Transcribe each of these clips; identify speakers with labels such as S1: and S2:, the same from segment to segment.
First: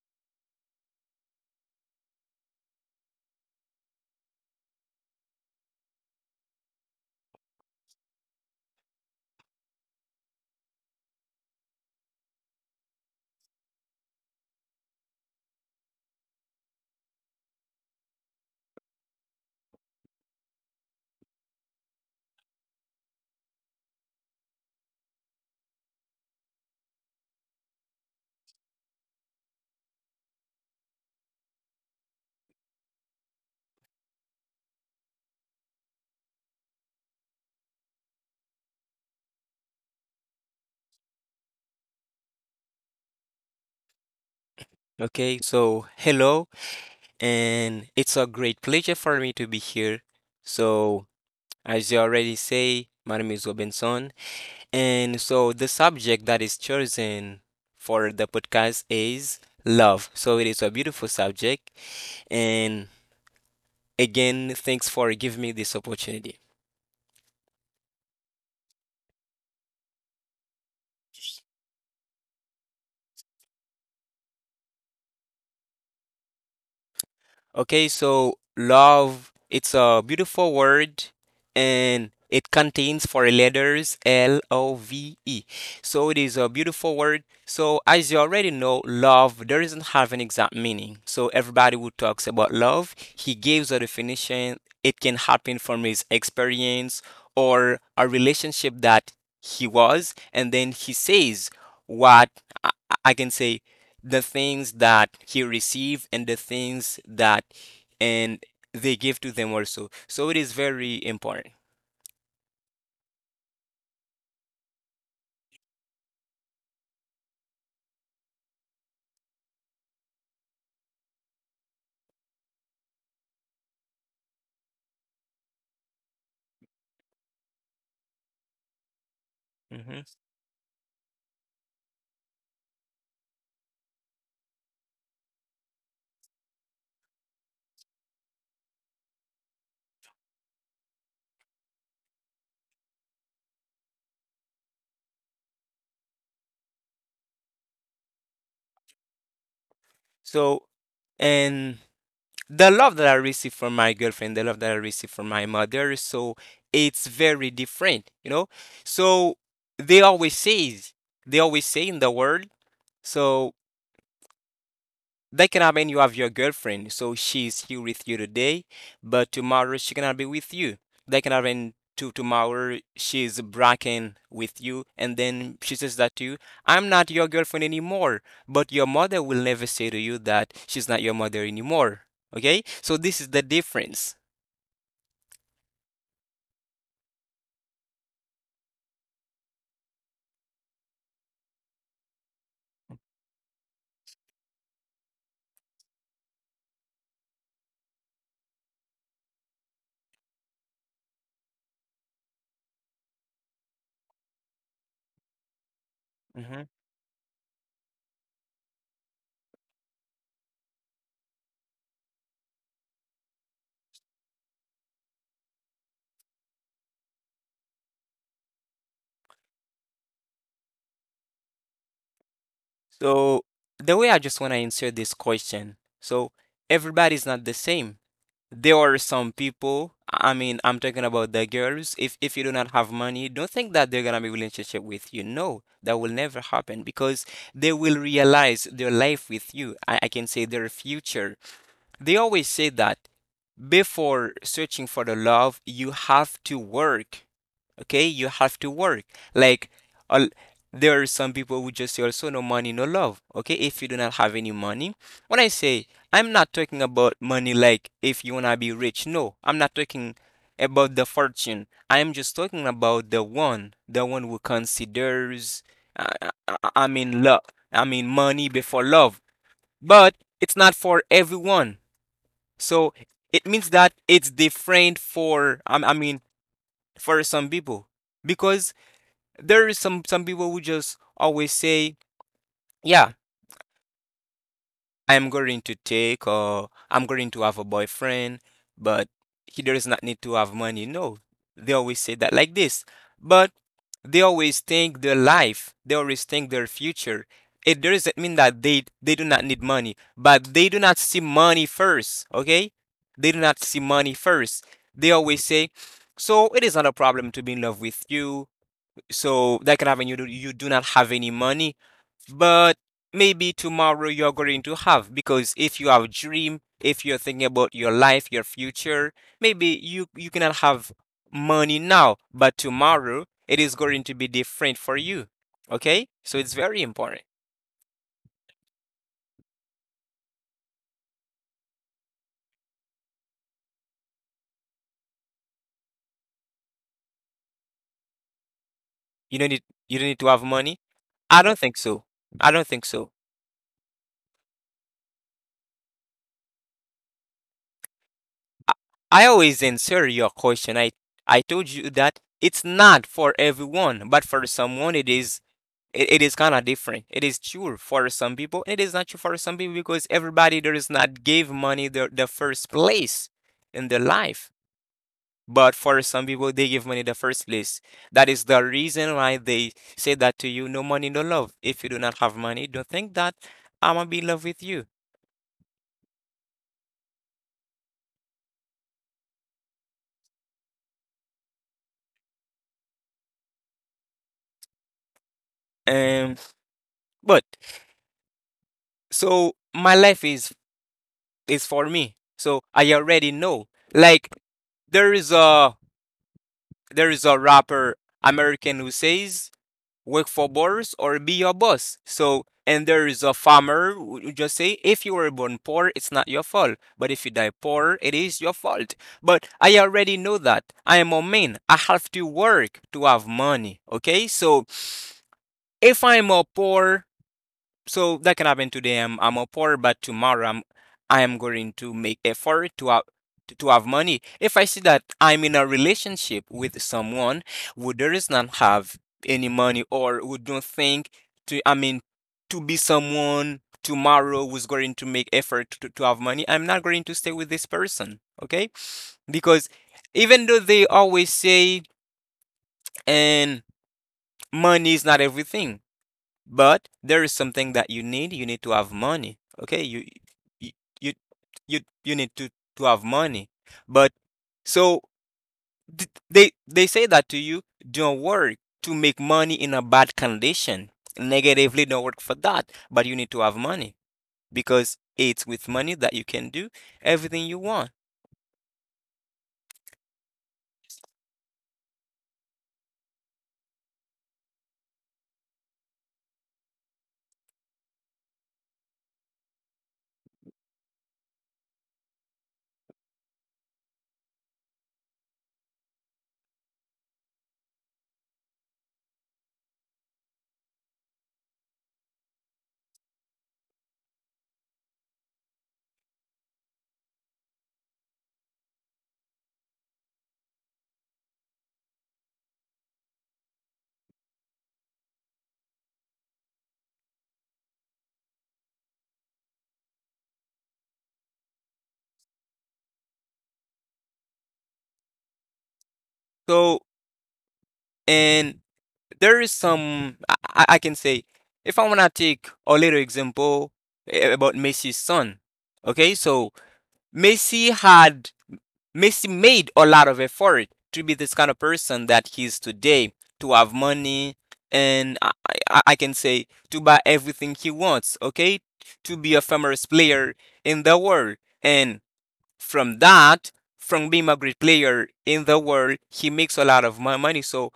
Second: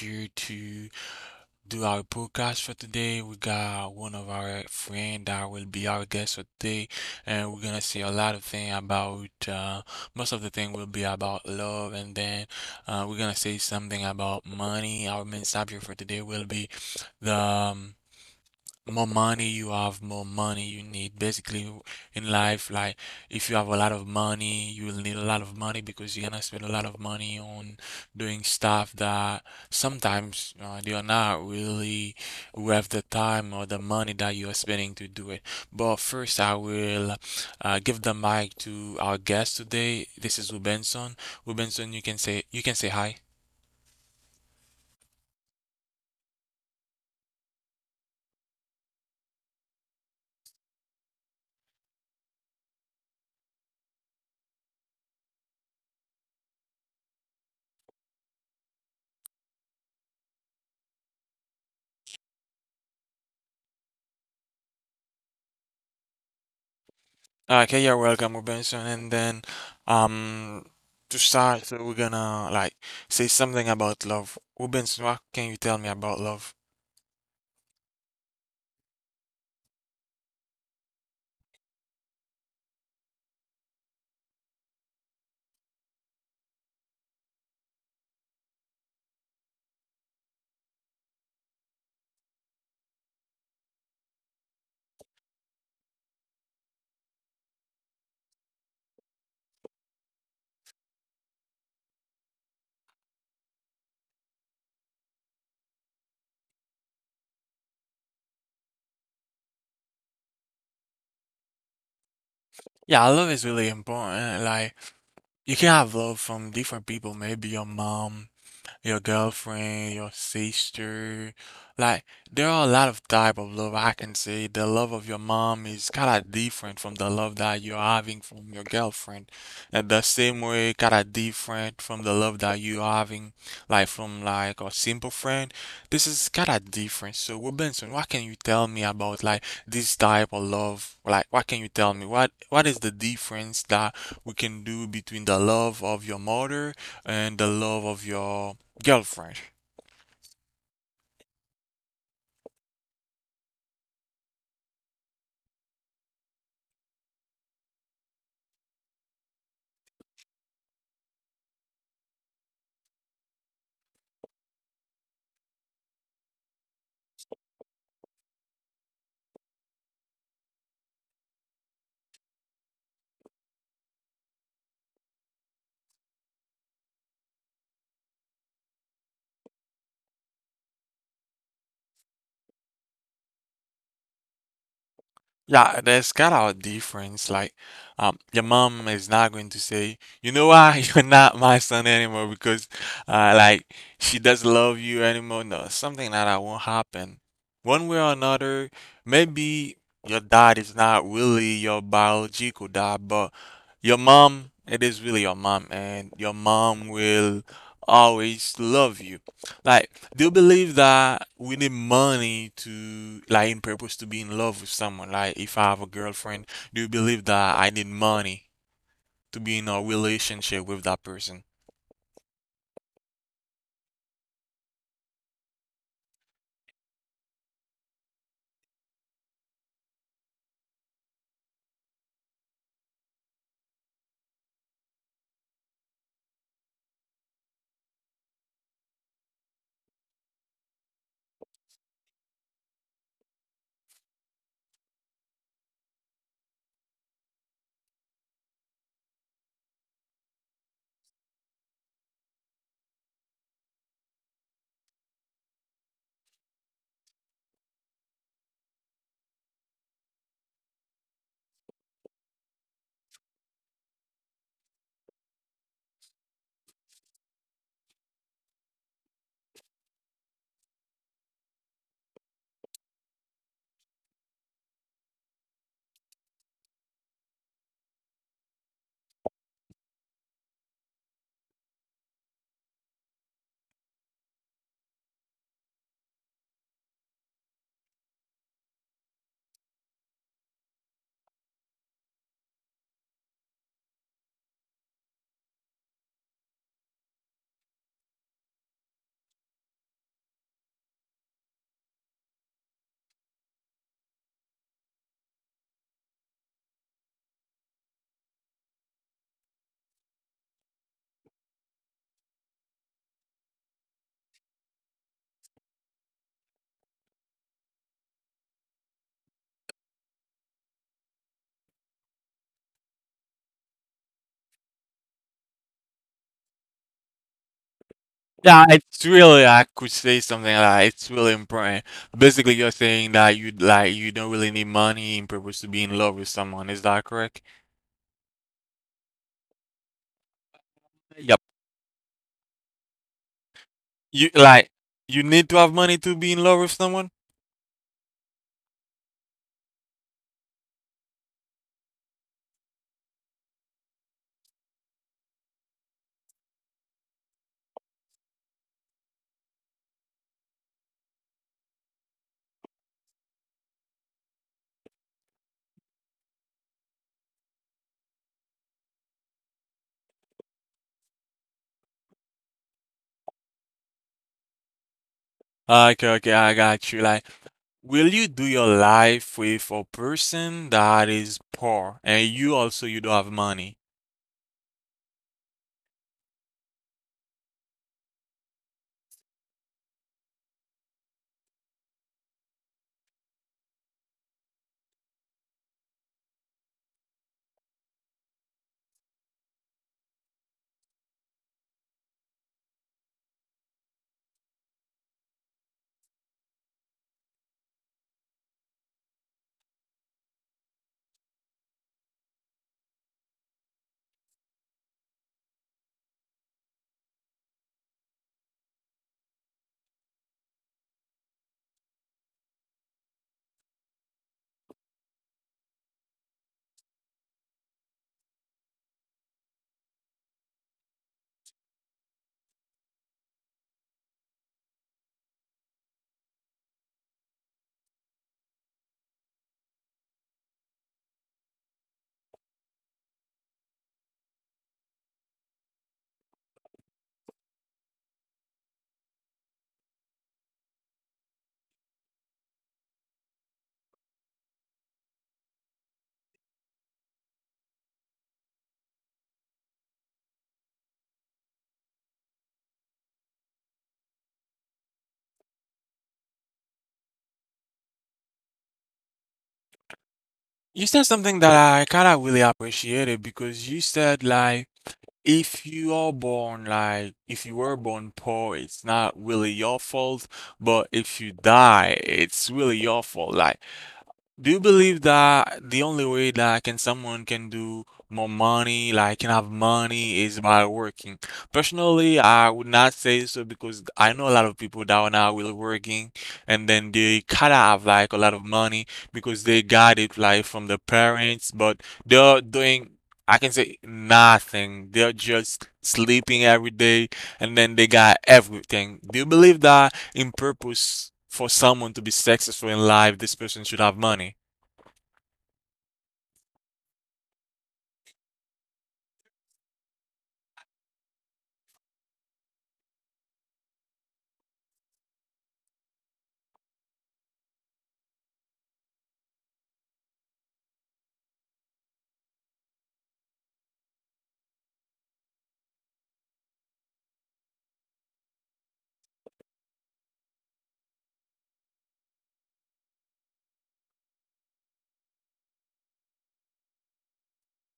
S1: here to do our podcast for today. We got one of our friend that will be our guest for today, and we're gonna say a lot of thing about most of the thing will be about love, and then we're gonna say something about money. Our main subject for today will be the more money you have, more money you need. Basically, in life, like if you have a lot of money, you will need a lot of money because you're gonna spend a lot of money on doing stuff that sometimes they are not really worth the time or the money that you are spending to do it. But first, I will give the mic to our guest today. This is Rubenson. Rubenson, you can say hi.
S2: Okay, so hello, and it's a great pleasure for me to be here. So, as you already say, my name is Robinson, and so the subject that is chosen for the podcast is love. So, it is a beautiful subject, and again, thanks for giving me this opportunity.
S1: Okay, you're welcome, Robinson. And then, um, to start, so we're gonna like say something about love. Robinson, what can you tell me about love?
S2: Okay, so love, it's a beautiful word and it contains four letters, L O V E. So it is a beautiful word. So as you already know, love doesn't have an exact meaning. So everybody who talks about love, he gives a definition. It can happen from his experience or a relationship that he was, and then he says what can say the things that he received and the things that and they give to them also. So it is very important.
S1: Yeah, love is really important. Like, you can have love from different people, maybe your mom, your girlfriend, your sister. Like there are a lot of type of love I can say. The love of your mom is kind of different from the love that you're having from your girlfriend. And the
S2: hmm
S1: same way, kind of different from the love that you're having, like from like a simple friend. This is kind of different. So, Robinson, what can you tell me about like this type of love? Like, what can you tell me? What is the difference that we can do between the love of your mother and the love of your girlfriend.
S2: So and the love that I receive from my girlfriend, the love that I receive from my mother, so it's very different, you know. So they always says, they always say in the world, so that can happen. You have your girlfriend, so she's here with you today, but tomorrow she cannot be with you. That can happen to tomorrow she's bragging with you, and then she says that to you, I'm not your girlfriend anymore. But your mother will never say to you that she's not your mother anymore. Okay, so this is the difference.
S1: Yeah, there's kind of a difference. Like, your mom is not going to say, you know why you're not my son anymore because, like, she doesn't love you anymore. No, something like that won't happen. One way or another, maybe your dad is not really your biological dad, but your mom, it is really your mom, and your
S2: hmm
S1: mom will always love you. Like, do you believe that we need money to, like, in purpose to be in love with someone? Like, if I have a girlfriend, do you believe that I need money to be in a relationship with that person?
S2: So the way I just want to answer this question, so everybody's not the same. There are some people, I mean, I'm talking about the girls. If you do not have money, don't think that they're gonna be relationship with you. No, that will never happen because they will realize their life with you. I can say their future. They always say that before searching for the love, you have to work. Okay, you have to work. Like, al- there are some people who just say also no money, no love. Okay, if you do not have any money, when I say I'm not talking about money, like if you wanna be rich. No, I'm not talking about the fortune. I'm just talking about the one who considers. I mean, love. I mean, money before love. But it's not for everyone. So it means that it's different for I mean for some people because there is some people who just always say, yeah, I'm going to take or I'm going to have a boyfriend, but he does not need to have money. No, they always say that like this. But they always think their life, they always think their future. It doesn't mean that they do not need money, but they do not see money first, okay? They do not see money first. They always say, so it is not a problem to be in love with you. So that can happen. You do not have any money, but maybe tomorrow you're going to have, because if you have a dream, if you're thinking about your life, your future, maybe you cannot have money now, but tomorrow it is going to be different for you. Okay, so it's very important.
S1: Yeah, it's really I could say something like it's really important. Basically, you're saying that you like you don't really need money in purpose to be in love with someone. Is that correct?
S2: You don't need, you don't need to have money.
S1: Yep.
S2: I don't think so. I don't think so.
S1: You like you need to have money to be in love with someone?
S2: I always answer your question. I told you that it's not for everyone, but for someone it is. It is kind of different. It is true for some people, it is not true for some people, because everybody does not give money the first place in their life. But for some people, they give money the first place. That is the reason why they say that to you, no money, no love. If you do not have money, don't think that I'm gonna be in love with you.
S1: Okay, okay, I got you. Like, will you do your life with a person that is poor and you also you don't have money?
S2: Um, but so my life is for me. So I already know. Like, there is a there is a rapper American who says work for Boris or be your boss. So and there is a farmer who just say, if you were born poor, it's not your fault. But if you die poor, it is your fault. But I already know that. I am a man. I have to work to have money. Okay? So if I'm a poor, so that can happen today. I'm a poor, but tomorrow I am going to make effort to have money. If I see that I'm in a relationship with someone who does not have any money, or who don't think to I mean to be someone tomorrow who's going to make effort to have money, I'm not going to stay with this person. Okay? Because even though they always say and money is not everything, but there is something that you need. You need to have money. Okay, you you you need to have money. But so they say that to you, don't work to make money in a bad condition. Negatively, don't work for that. But you need to have money because it's with money that you can do everything you want.
S1: You said something that I kind of really appreciated because you said like if you are born like if you were born poor, it's not really your fault, but if you die, it's really your fault. Like do you believe that the only way that can someone can do more money, like can have money, is by working? Personally, I would not say so because I know a lot of people that are now really working and then they kinda have like a lot of money because they got it like from the parents, but they're doing I can say nothing. They're just sleeping every day and then they got everything. Do you believe that in purpose for someone to be successful in life, this person should have money?
S2: So and there is some, I can say, if I wanna take a little example, about Messi's son. Okay, so Messi had Messi made a lot of effort to be this kind of person that he is today, to have money, and I can say to buy everything he wants, okay? To be a famous player in the world. And from that, from being a great player in the world, he makes a lot of money. So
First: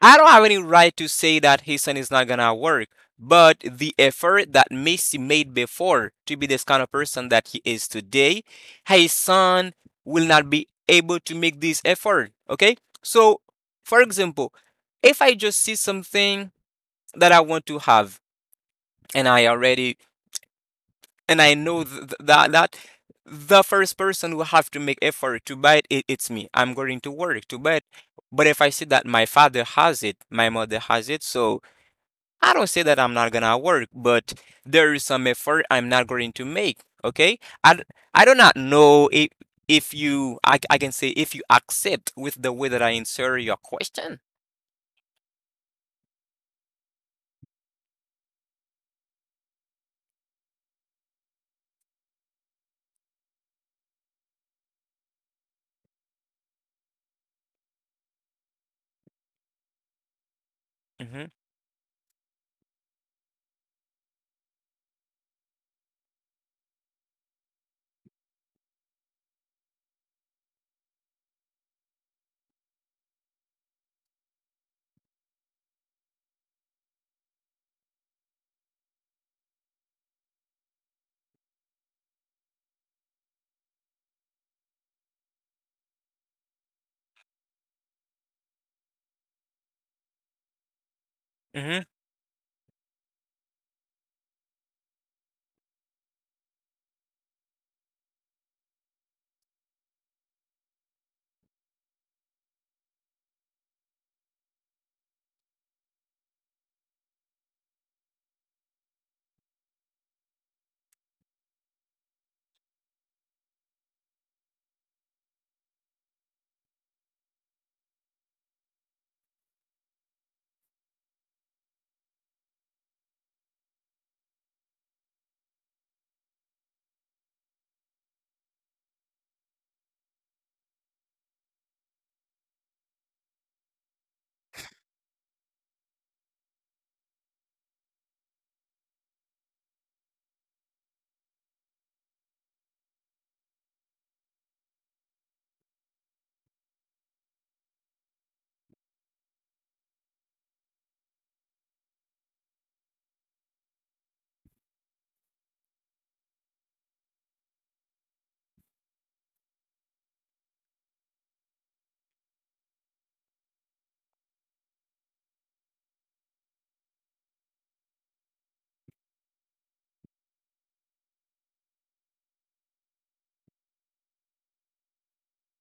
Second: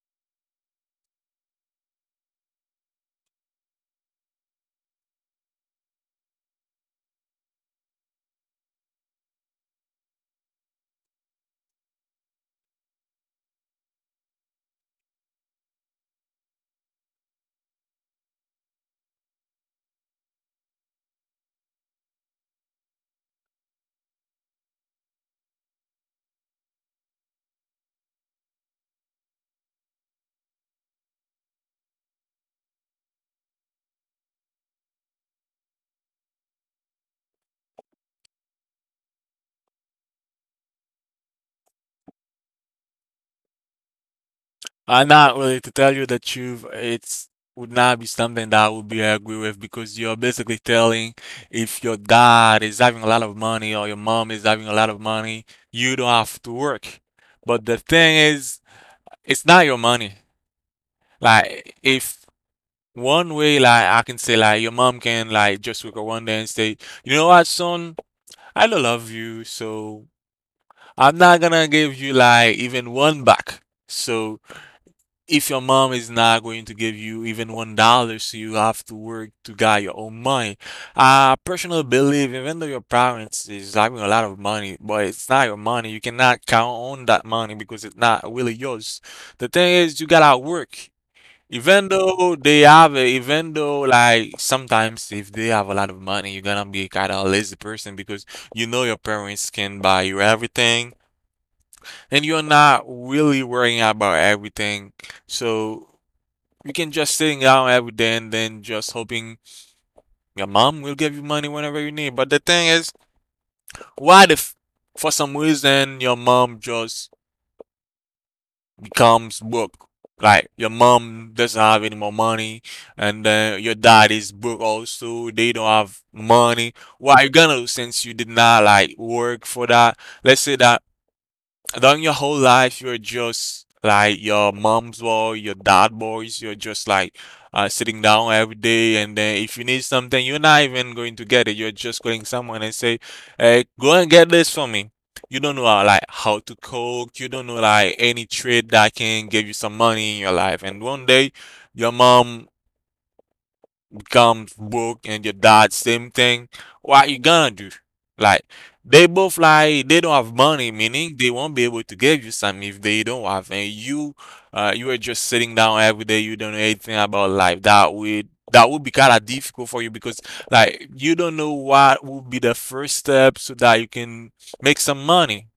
S2: I don't have any right to say that his son is not gonna work, but the effort that Messi made before to be this kind of person that he is today, his son will not be able to make this effort. Okay, so for example, if I just see something that I want to have, and I already and I know that the first person who have to make effort to buy it, it it's me. I'm going to work to buy it. But if I see that my father has it, my mother has it, so I don't say that I'm not gonna work, but there is some effort I'm not going to make. Okay, I do not know if you, I can say, if you accept with the way that I insert your question.
S1: I'm not really to tell you the truth. It's would not be something that I would be agree with because you're basically telling if your dad is having a lot of money or your mom is having a lot of money, you don't have to work. But the thing is, it's not your money.
S2: hmm
S1: Like if one way, like I can say, like your mom can like just wake up one day and say, you know what, son, I don't love you, so I'm not gonna give you like even one buck. So if your mom is not going to give you even $1, so you have to work to get your own money. I personally believe even though your parents is having a lot of money, but it's not your money. You cannot count on that money because it's not really yours. The thing is you gotta work.
S2: hmm
S1: Even though they have it, even though like sometimes if they have a lot of money, you're gonna be kind of a lazy person because you know your parents can buy you everything and you're not really worrying about everything. So you can just sitting down every day and then just hoping your mom will give you money whenever you need. But the thing is, what if for some reason your mom just becomes broke? Like your mom doesn't have any more money, and then your dad is broke also. They don't have money. What are you gonna do since you did not like work for that? Let's say that then your whole life, you're just like your mom's boy, your dad boys. You're just like sitting down every day, and then if you need something, you're not even going to get it. You're just calling someone and say, "Hey, go and get this for me." You don't know like how to cook. You don't know like any trade that can give you some money in your life. And one day, your mom dude comes broke and your dad same thing, what you gonna do? Like they both like they don't have money, meaning they won't be able to give you some if they don't have, and you you are just sitting down every day, you don't know anything about life. That would be kind of difficult for you because like you don't know what would be the first step so that you can make some money.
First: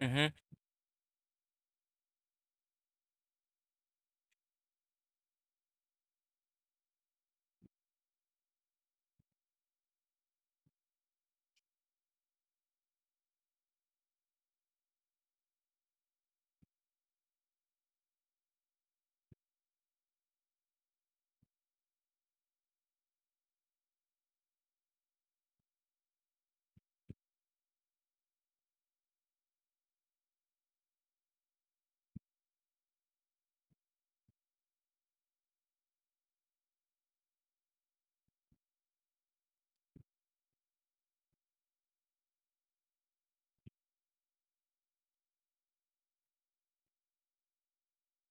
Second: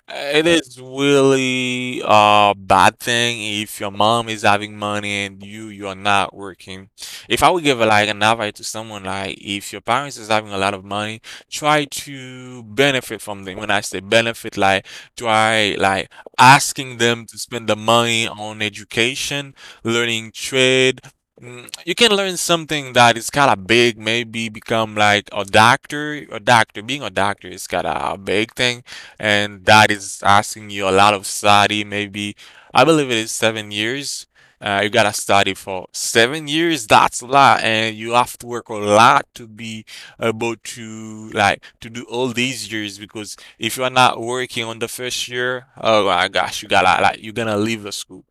S2: hmm
S1: It is really a bad thing if your mom is having money and you're not working. If I would give like an advice to someone, like if your parents is having a lot of money, try to benefit from them. When I say benefit, like try like asking them to spend the money on education, learning trade. Mm, you can learn something that is kind of big, maybe become like a doctor. A doctor, being a doctor is kind of a big thing and that is asking you a lot of study. Maybe I believe it is 7 years. You gotta study for 7 years. That's a lot, and you have to work a lot to be able to like to do all these years. Because if you are not working on the first year, oh my gosh, you gotta like you're gonna leave the school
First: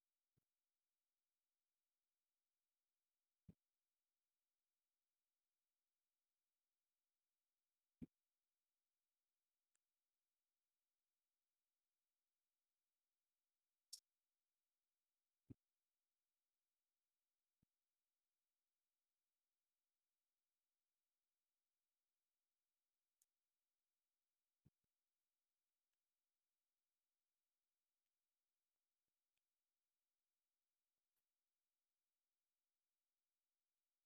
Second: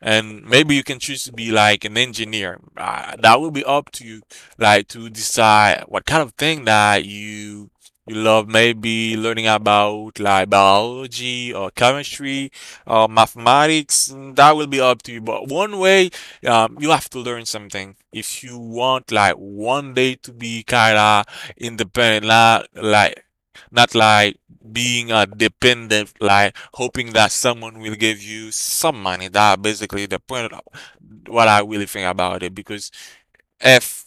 S1: and maybe you can choose to be like an engineer. That will be up to you, like to decide what kind of thing that you love. Maybe learning about like biology or chemistry or mathematics. Mm, that will be up to you. But one way, you have to learn something if you want like one day to be kinda independent, not like being a dependent, like hoping that someone will give you some money. That basically the point of what I really think about it. Because if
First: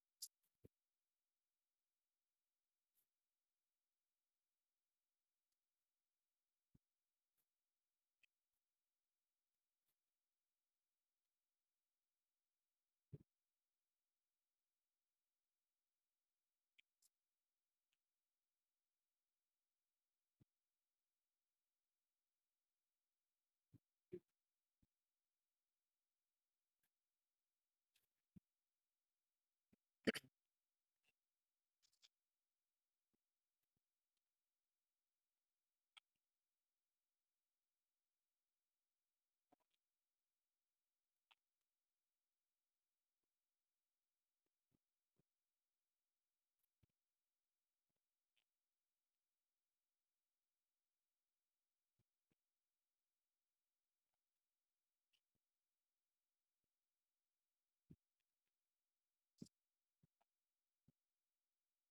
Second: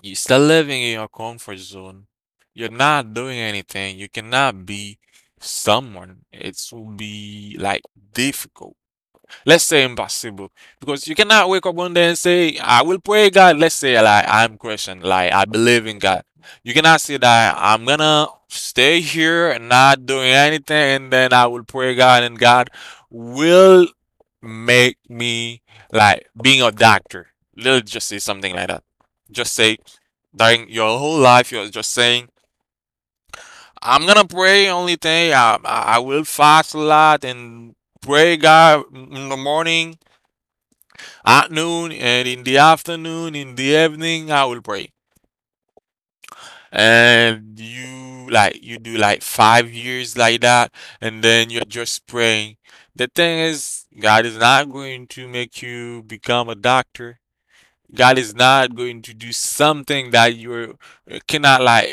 S1: you're still living in your comfort zone, you're not doing anything. You cannot be someone. It will be like difficult. Let's say impossible because you cannot wake up one day and say, I will pray God. Let's say like I'm Christian, like I believe in God. You cannot say that I'm gonna stay here and not doing anything and then I will pray God and God will make me like being a doctor. Let's just say something like that. Just say during your whole life you're just saying, I'm gonna pray only thing I will fast a lot and pray God in the morning at noon and in the afternoon, in the evening, I will pray. And you like you do like 5 years like that, and then you're just praying. The thing is, God is not going to make you become a doctor. God is not going to do something that you cannot like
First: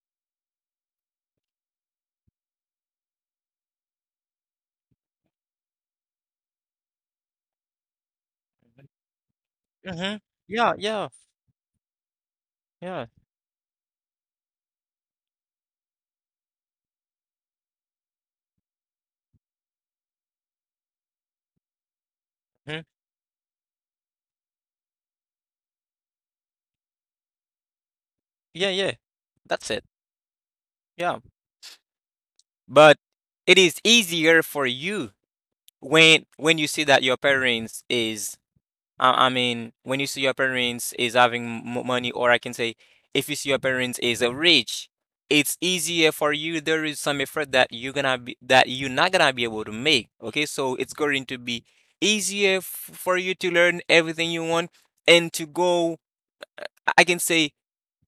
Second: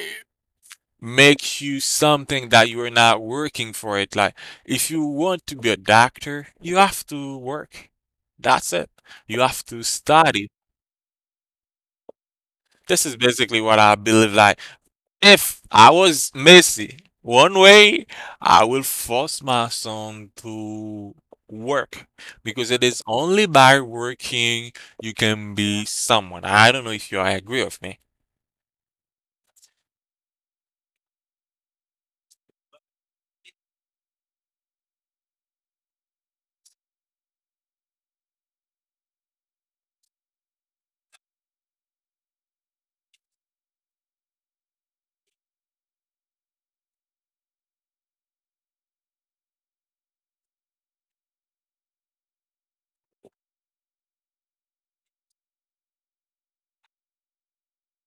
S1: make you something that you are not working for it. Like if you want to be a doctor, you have to work. That's it. You have to
S2: Mhm.
S1: study.
S2: Yeah, yeah, yeah.
S1: This is basically what I believe. Like, if I was Messi, one way I will force my son to work because
S2: Mhm.
S1: it is only by working you can be someone. I don't know if you agree with me.
S2: Yeah, yeah. That's it. Yeah. But it is easier for you when you see that your parents is, I mean, when you see your parents is having m money, or I can say, if you see your parents is rich, it's easier for you. There is some effort that you're not gonna be able to make. Okay? So it's going to be easier f for you to learn everything you want and to go, I can say,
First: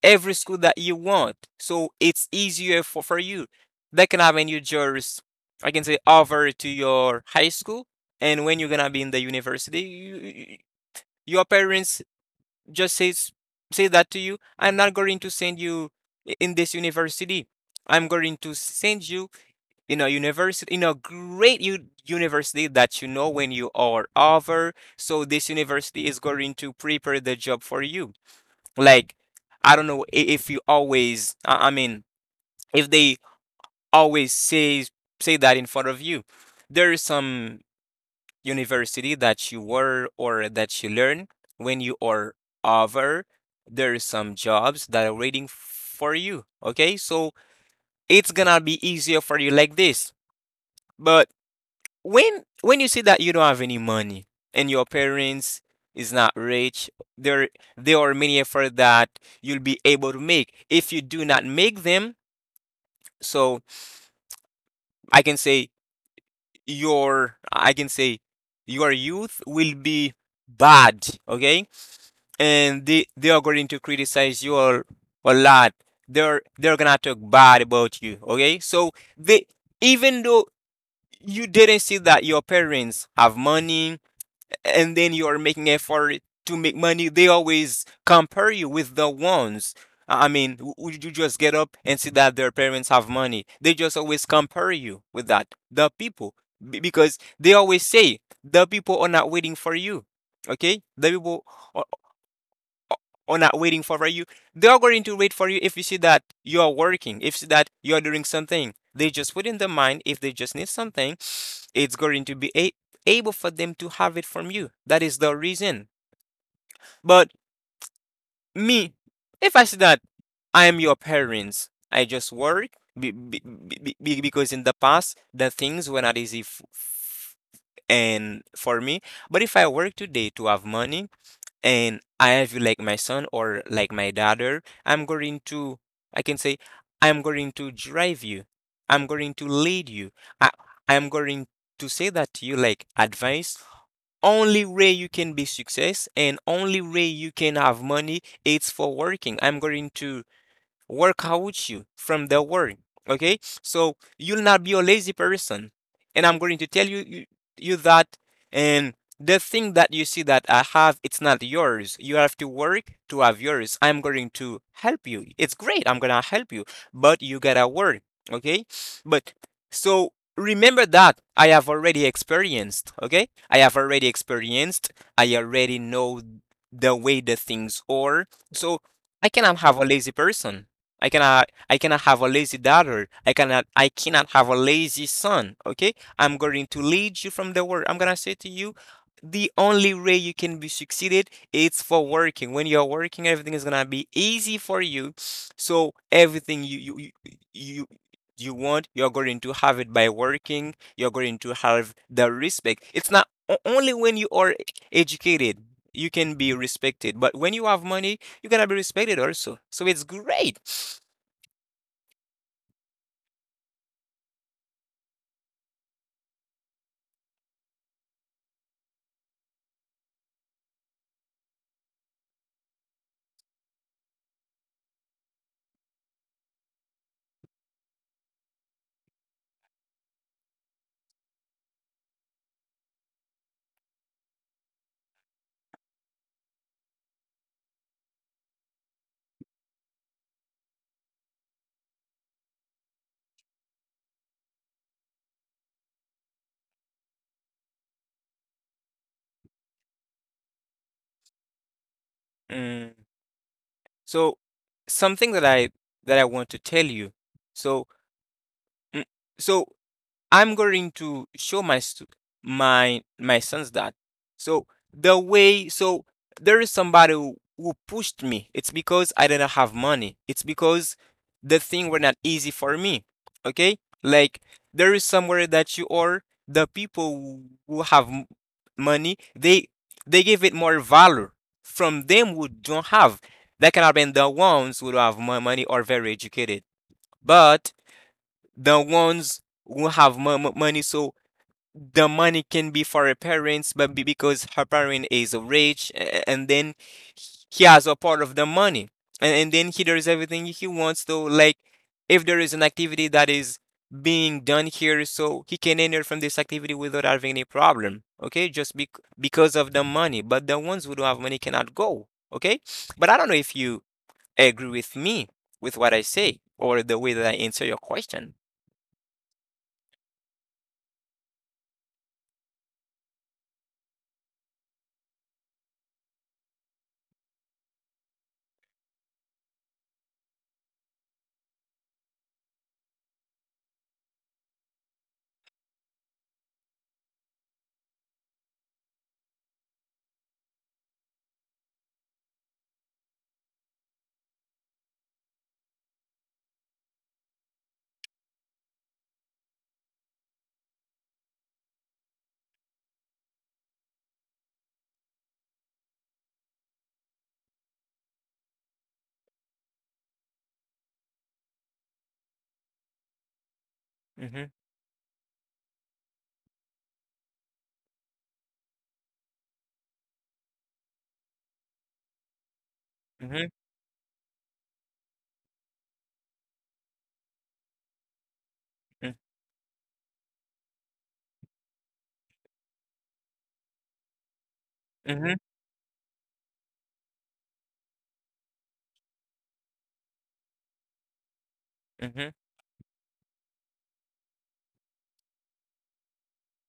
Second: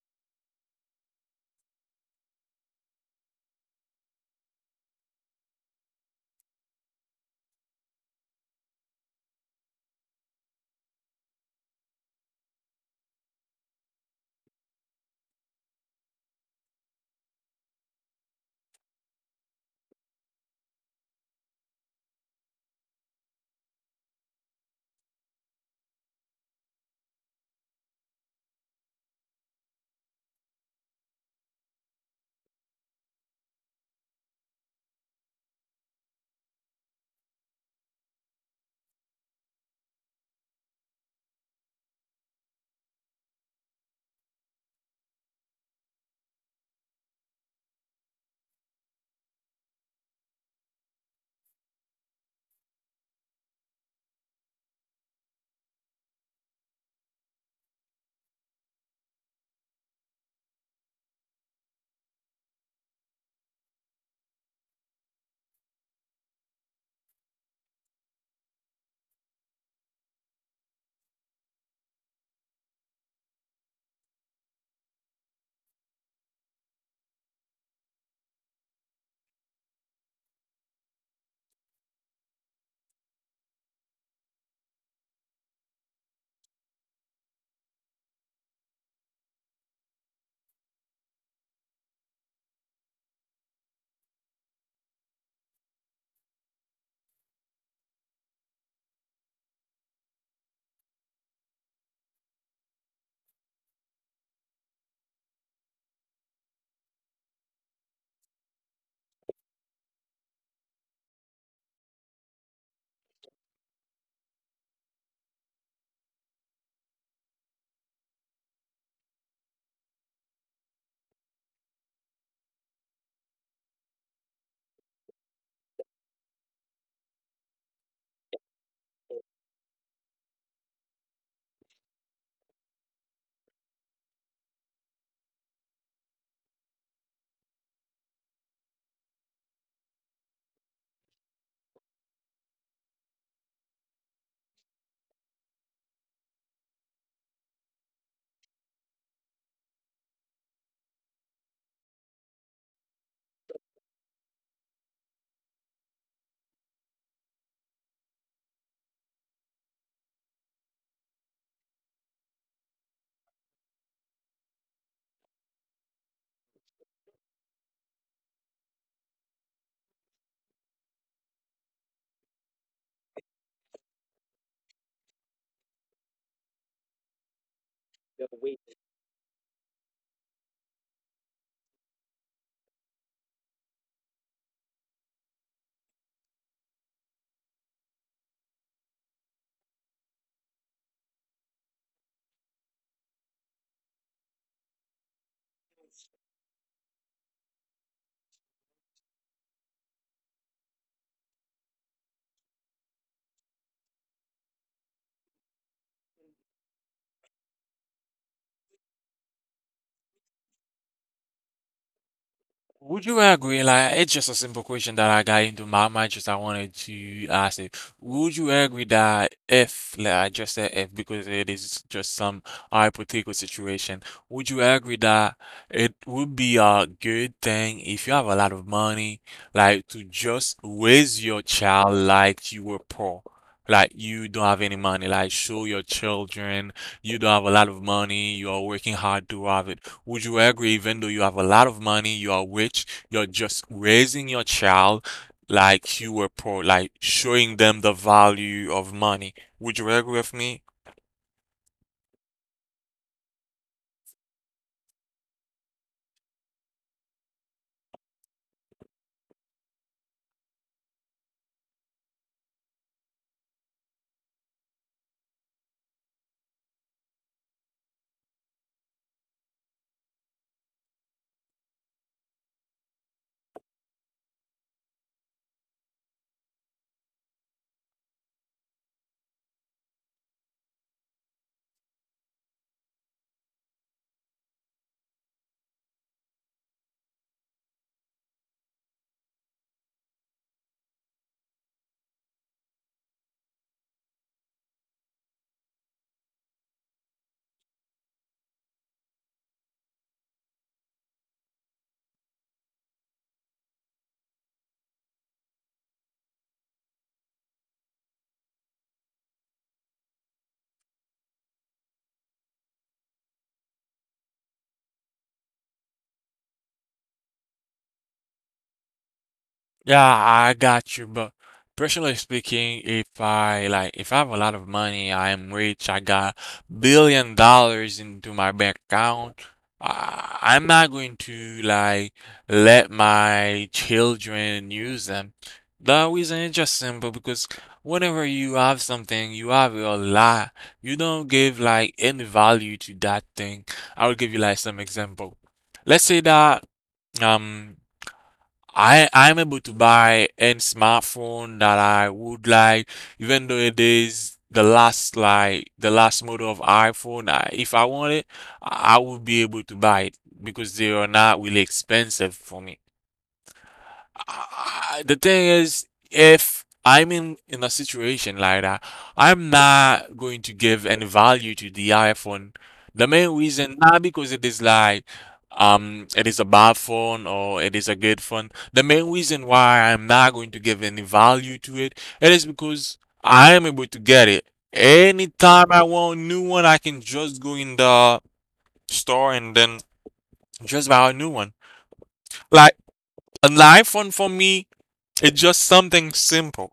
S2: every school that you want. So it's easier for you. They can have in your jurors, I can say, over to your high school. And when you're going to be in the university, you, your parents just says, say that to you, I'm not going to send you in this university. I'm going to send you in a university, in a great university, that you know when you are over. So this university is going to prepare the job for you. Like, I don't know if you always, I mean, if they always say that in front of you. There is some university that you were or that you learn when you are over. There is some jobs that are waiting for you. Okay, so it's gonna be easier for you like this. But when you see that you don't have any money and your parents is not rich, there there are many efforts that you'll be able to make. If you do not make them, so I can say your, I can say your youth will be bad. Okay, and they are going to criticize you a lot. They're gonna talk bad about you. Okay, so they, even though you didn't see that your parents have money, and then you are making effort to make money, they always compare you with the ones. I mean, would you just get up and see that their parents have money? They just always compare you with that. The people, because they always say, the people are not waiting for you. Okay, the people or not waiting for you. They are going to wait for you if you see that you are working, if you see that you are doing something. They just put in their mind if they just need something, it's going to be able for them to have it from you. That is the reason. But me, if I see that I am your parents, I just work because in the past the things were not easy and for me. But if I work today to have money and I have like my son or like my daughter, I'm going to, I can say, I'm going to drive you. I'm going to lead you. I, I'm going to say that to you like advice. Only way you can be success and only way you can have money it's for working. I'm going to work out you from the worry. Okay, so you'll not be a lazy person, and I'm going to tell you you that and the thing that you see that I have, it's not yours. You have to work to have yours. I'm going to help you. It's great. I'm gonna help you, but you gotta work. Okay, but so remember that I have already experienced. Okay, I have already experienced. I already know the way the things are. So I cannot have a lazy person. I cannot have a lazy daughter. I cannot have a lazy son. Okay? I'm going to lead you from the word. I'm gonna say to you, the only way you can be succeeded is for working. When you're working, everything is gonna be easy for you. So everything you you want, you're going to have it by working. You're going to have the respect. It's not only when you are educated you can be respected, but when you have money, you're gonna be respected also. So it's great.
S1: Would you agree? Like, it's just a simple question that I got into my mind. Just I wanted to ask it. Would you agree that if, like I just said, if because it is just some hypothetical situation, would you agree that it would be a good thing if you have a lot of money, like to just raise your child like you were poor, like you don't have any money, like show your children. You don't have a lot of money, you are working hard to have it. Would you agree, even though you have a lot of money, you are rich, you're just raising your child like you were poor, like showing them the value of money? Would you agree with me?
S2: Mm. So something that I want to tell you. So Mm, So I'm going to show my my sons that. So the way so there is somebody who pushed me. It's because I didn't have money. It's because the thing were not easy for me. Okay? Like there is somewhere that you are the people who have money, they give it more value from them who don't have. That can have been the ones who don't have more money or very educated. But the ones who have money so the money can be for her parents but because her parent is rich and then he has a part of the money and then he does everything he wants to. Like, if there is an activity that is being done here, so he can enter from this activity without having any problem. Okay, just because of the money, but the ones who don't have money cannot go. Okay, but I don't know if you agree with me with what I say or the way that I answer your question.
S1: Yeah, I got you, but personally speaking, if I like if I have a lot of money, I am rich, I got billion dollars into my bank account, I'm not going to like let my children use them. The reason is just simple because whenever you have something, you have a lot. You don't give like any value to that thing. I will give you like some example. Let's say that um. I'm able to buy any smartphone that I would like, even though it is the last like the last model of iPhone. I, if I want it, I would be able to buy it because they are not really expensive for me.
S2: Mhm.
S1: I, the thing is, if I'm in a situation like that, I'm not going to give any value to the iPhone. The main
S2: Mhm.
S1: reason, not because it is like it is a bad phone or it is a good phone. The main
S2: mm,
S1: reason why I'm not going to give any value to it, it is because I am able to get it.
S2: mhm.
S1: Anytime I want a new one, I can just go in the store and then just buy a new one.
S2: mhm,
S1: Like an iPhone for me. It's just something simple.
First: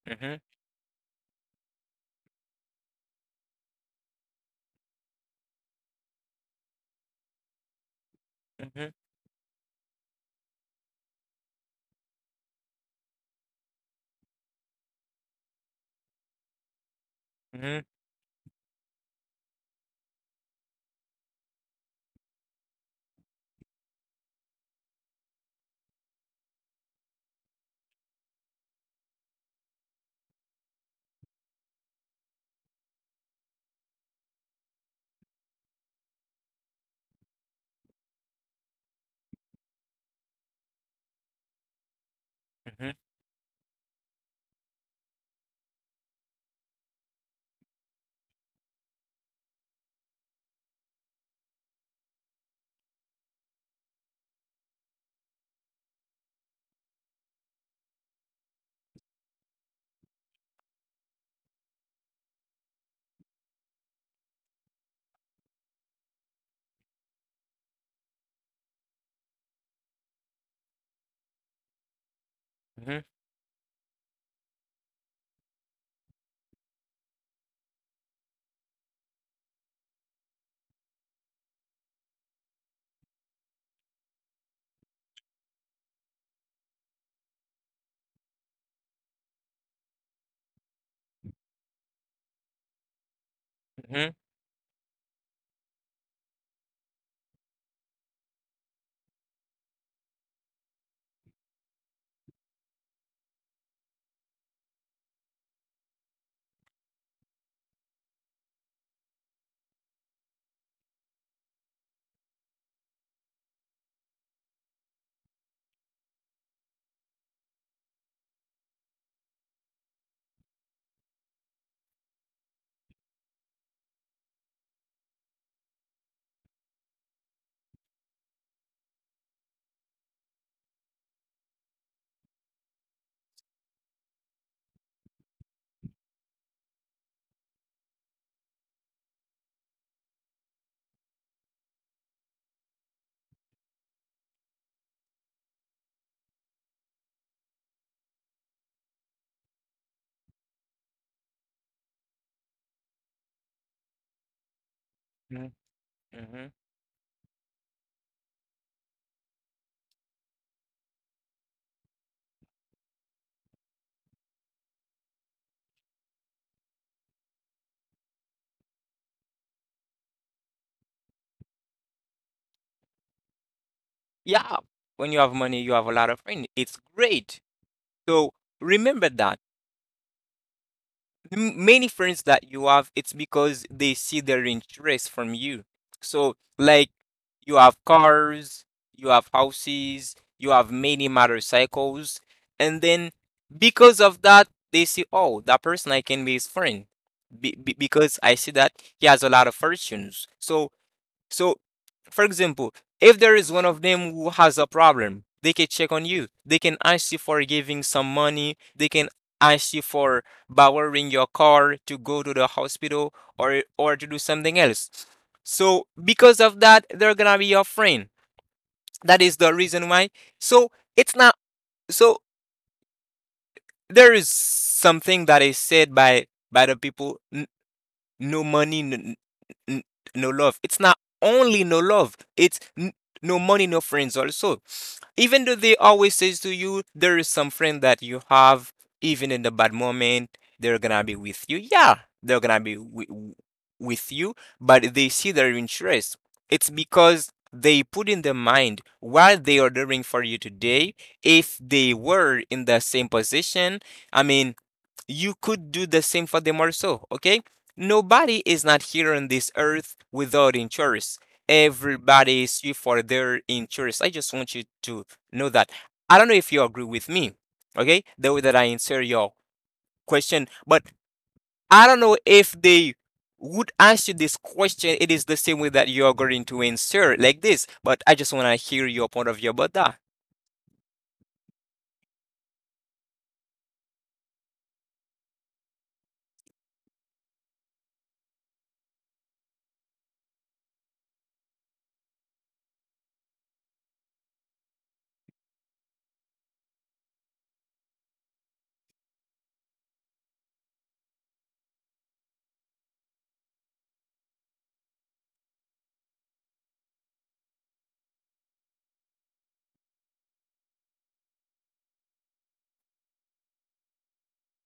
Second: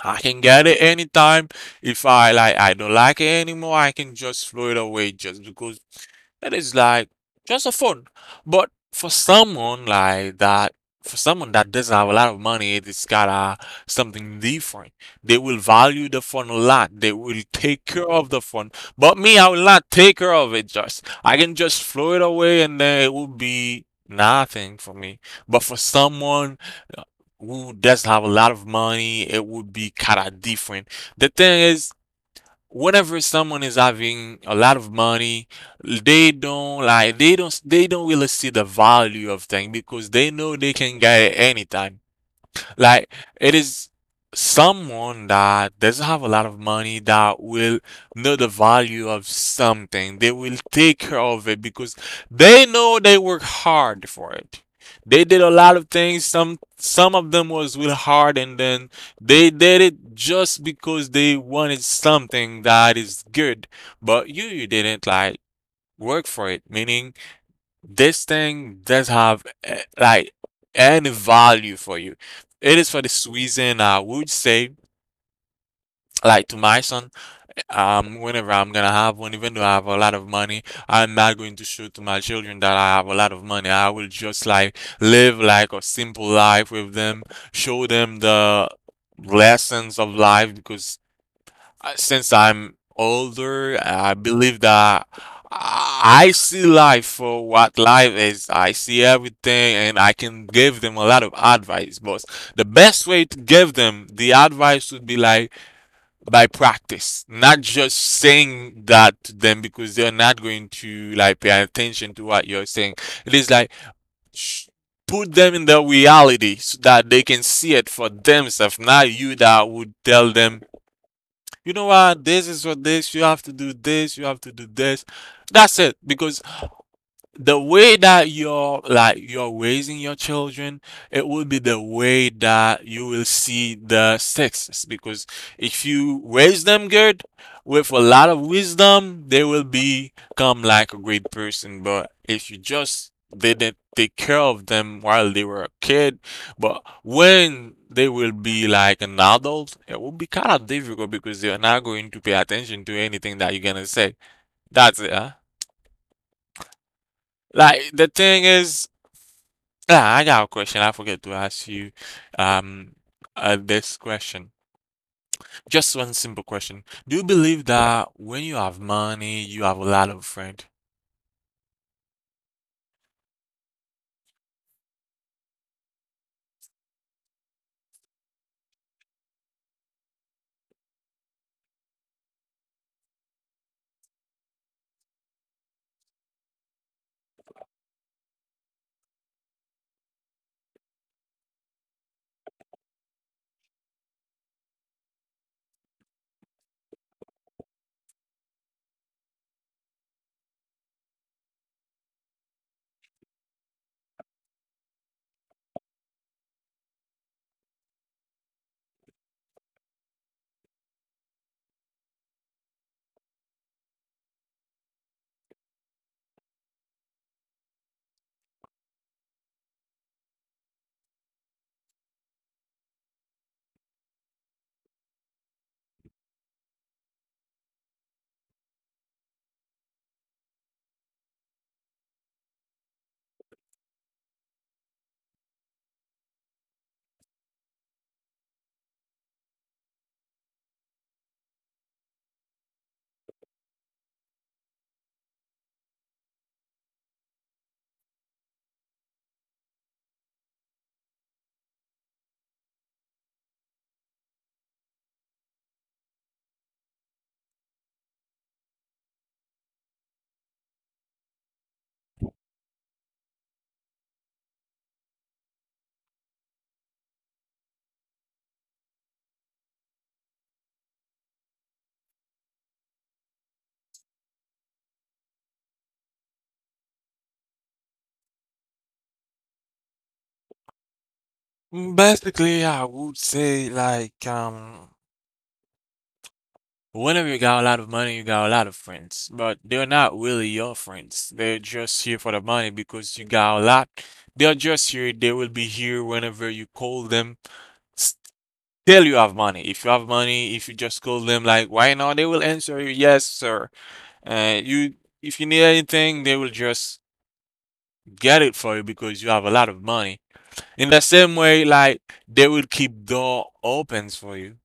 S1: I
S2: mhm,
S1: can get it anytime. If I like, I don't like it anymore, I can just throw it away just because it is like just a phone. But
S2: mhm,
S1: for someone like that, for someone that doesn't have a lot of money, it is gotta something different. They will value the phone a lot. They will
S2: mhm,
S1: take care of the phone. But me, I will not take care of it. Just I can just throw it away, and then it will be nothing for me. But for someone who does have a lot of money, it would be kind of different. The thing is, whenever someone is having a lot of money, they don't like they don't really see the value of things because they know they can get it anytime.
S2: mhm,
S1: Like it is someone that doesn't have a lot of money that will know the value of something. They will take care of it because they know they work hard for it. They did a lot of things. Some of them was really hard and then they did it just because they wanted something that is good. But you didn't like work for it. Meaning this thing does have like any value for you. It is
S2: mhm,
S1: for this reason I would say, like to my son, whenever I'm gonna have one, even though I have a lot of money, I'm not going to show to my children that I have a lot of money. I will just like live like a simple life with them, show them the lessons of life because since I'm older,
S2: mhm.
S1: I believe that I see life for what life is. I see everything and I can give them a lot of advice. But the best way to give them the advice would be like by practice, not just saying that to them because they're not going to like pay attention to what you're saying. It is like sh- put them in the reality so that they can see it for themselves, not you that would tell them you know what, this is what this, you have to do this, you have to do this. That's it. Because the way that you're like you're raising your children, it will be the way that you will see the success. Because if you raise them good with a lot of wisdom, they will become like a great person. But if you just didn't take care of them while they were a kid, but when they will be like an adult, it will be kind of difficult because they're not going to pay attention to anything that you're gonna say. That's it, huh?
S2: Mhm, mhm.
S1: Like the thing is yeah, I got a question. I forget to ask you um this question. Just one simple question. Do you believe that when you have money, you have a lot of friends?
S2: Yeah, when you have money, you have a lot of friends. It's great. So remember that. Many friends that you have, it's because they see their interest from you. So, like, you have cars, you have houses, you have many motorcycles, and then because of that, they see, oh, that person I can be his friend. Be- because I see that he has a lot of fortunes. So so, for example, if there is one of them who has a problem, they can check on you. They can ask you for giving some money. They can ask you for borrowing your car to go to the hospital or to do something else. So, because of that, they're gonna be your friend. That is the reason why. So it's not. So there is something that is said by the people. No money, n- no love. It's not only no love, it's no money, no friends also. Even though they always says to you, there is some friend that you have, even in the bad moment, they're gonna be with you. Yeah, they're gonna be with you, but they see their interest. It's because they put in their mind what they are doing for you today. If they were in the same position, I mean, you could do the same for the Marceau, okay? Nobody is not here on this earth without insurance. Everybody is here for their insurance. I just want you to know that. I don't know if you agree with me, okay? The way that I answer your question, but I don't know if they would answer this question. It is the same way that you're going to answer like this, but I just want to hear your point of view about that.
S1: Mm, basically, I would say like whenever you got a lot of money, you got a lot of friends, but they're not really your friends. They're just here for the money because you got a lot. They're just here. They will be here whenever you call them. S- Still, you have money. If you have money, if you just call them like, why not? They will answer you, yes, sir. Uh, you, if you need anything, they will just get it for you because you have a lot of money. In the same way, like they will keep door opens for you.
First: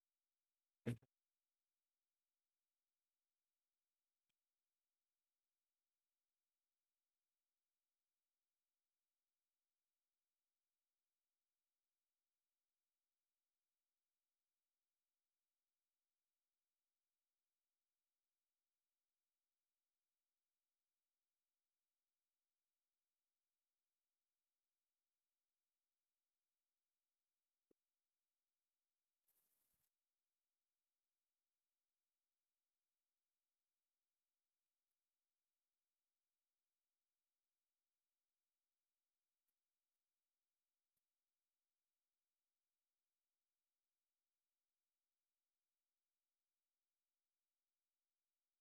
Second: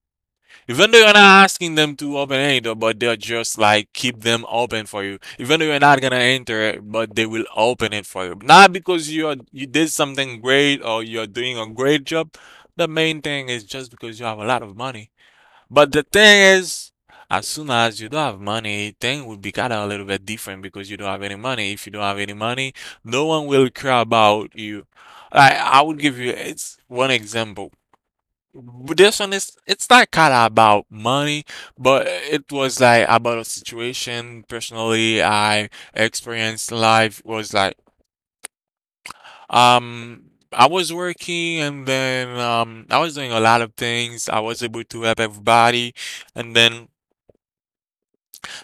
S1: Even though you're not asking them to open any door, but they'll just like keep them open for you. Even though you're not gonna enter it, but they will open it for you. Not because you are you did something great or you're doing a great job. The main thing is just because you have a lot of money. But the thing is, as soon as you don't have money, thing will be kinda a little bit different because you don't have any money. If you don't have any money, no one will care about you. I would give you it's one example. But this one is it's not kind of about money, but it was like about a situation personally I experienced life was like um I was working and then I was doing a lot of things. I was able to help everybody and then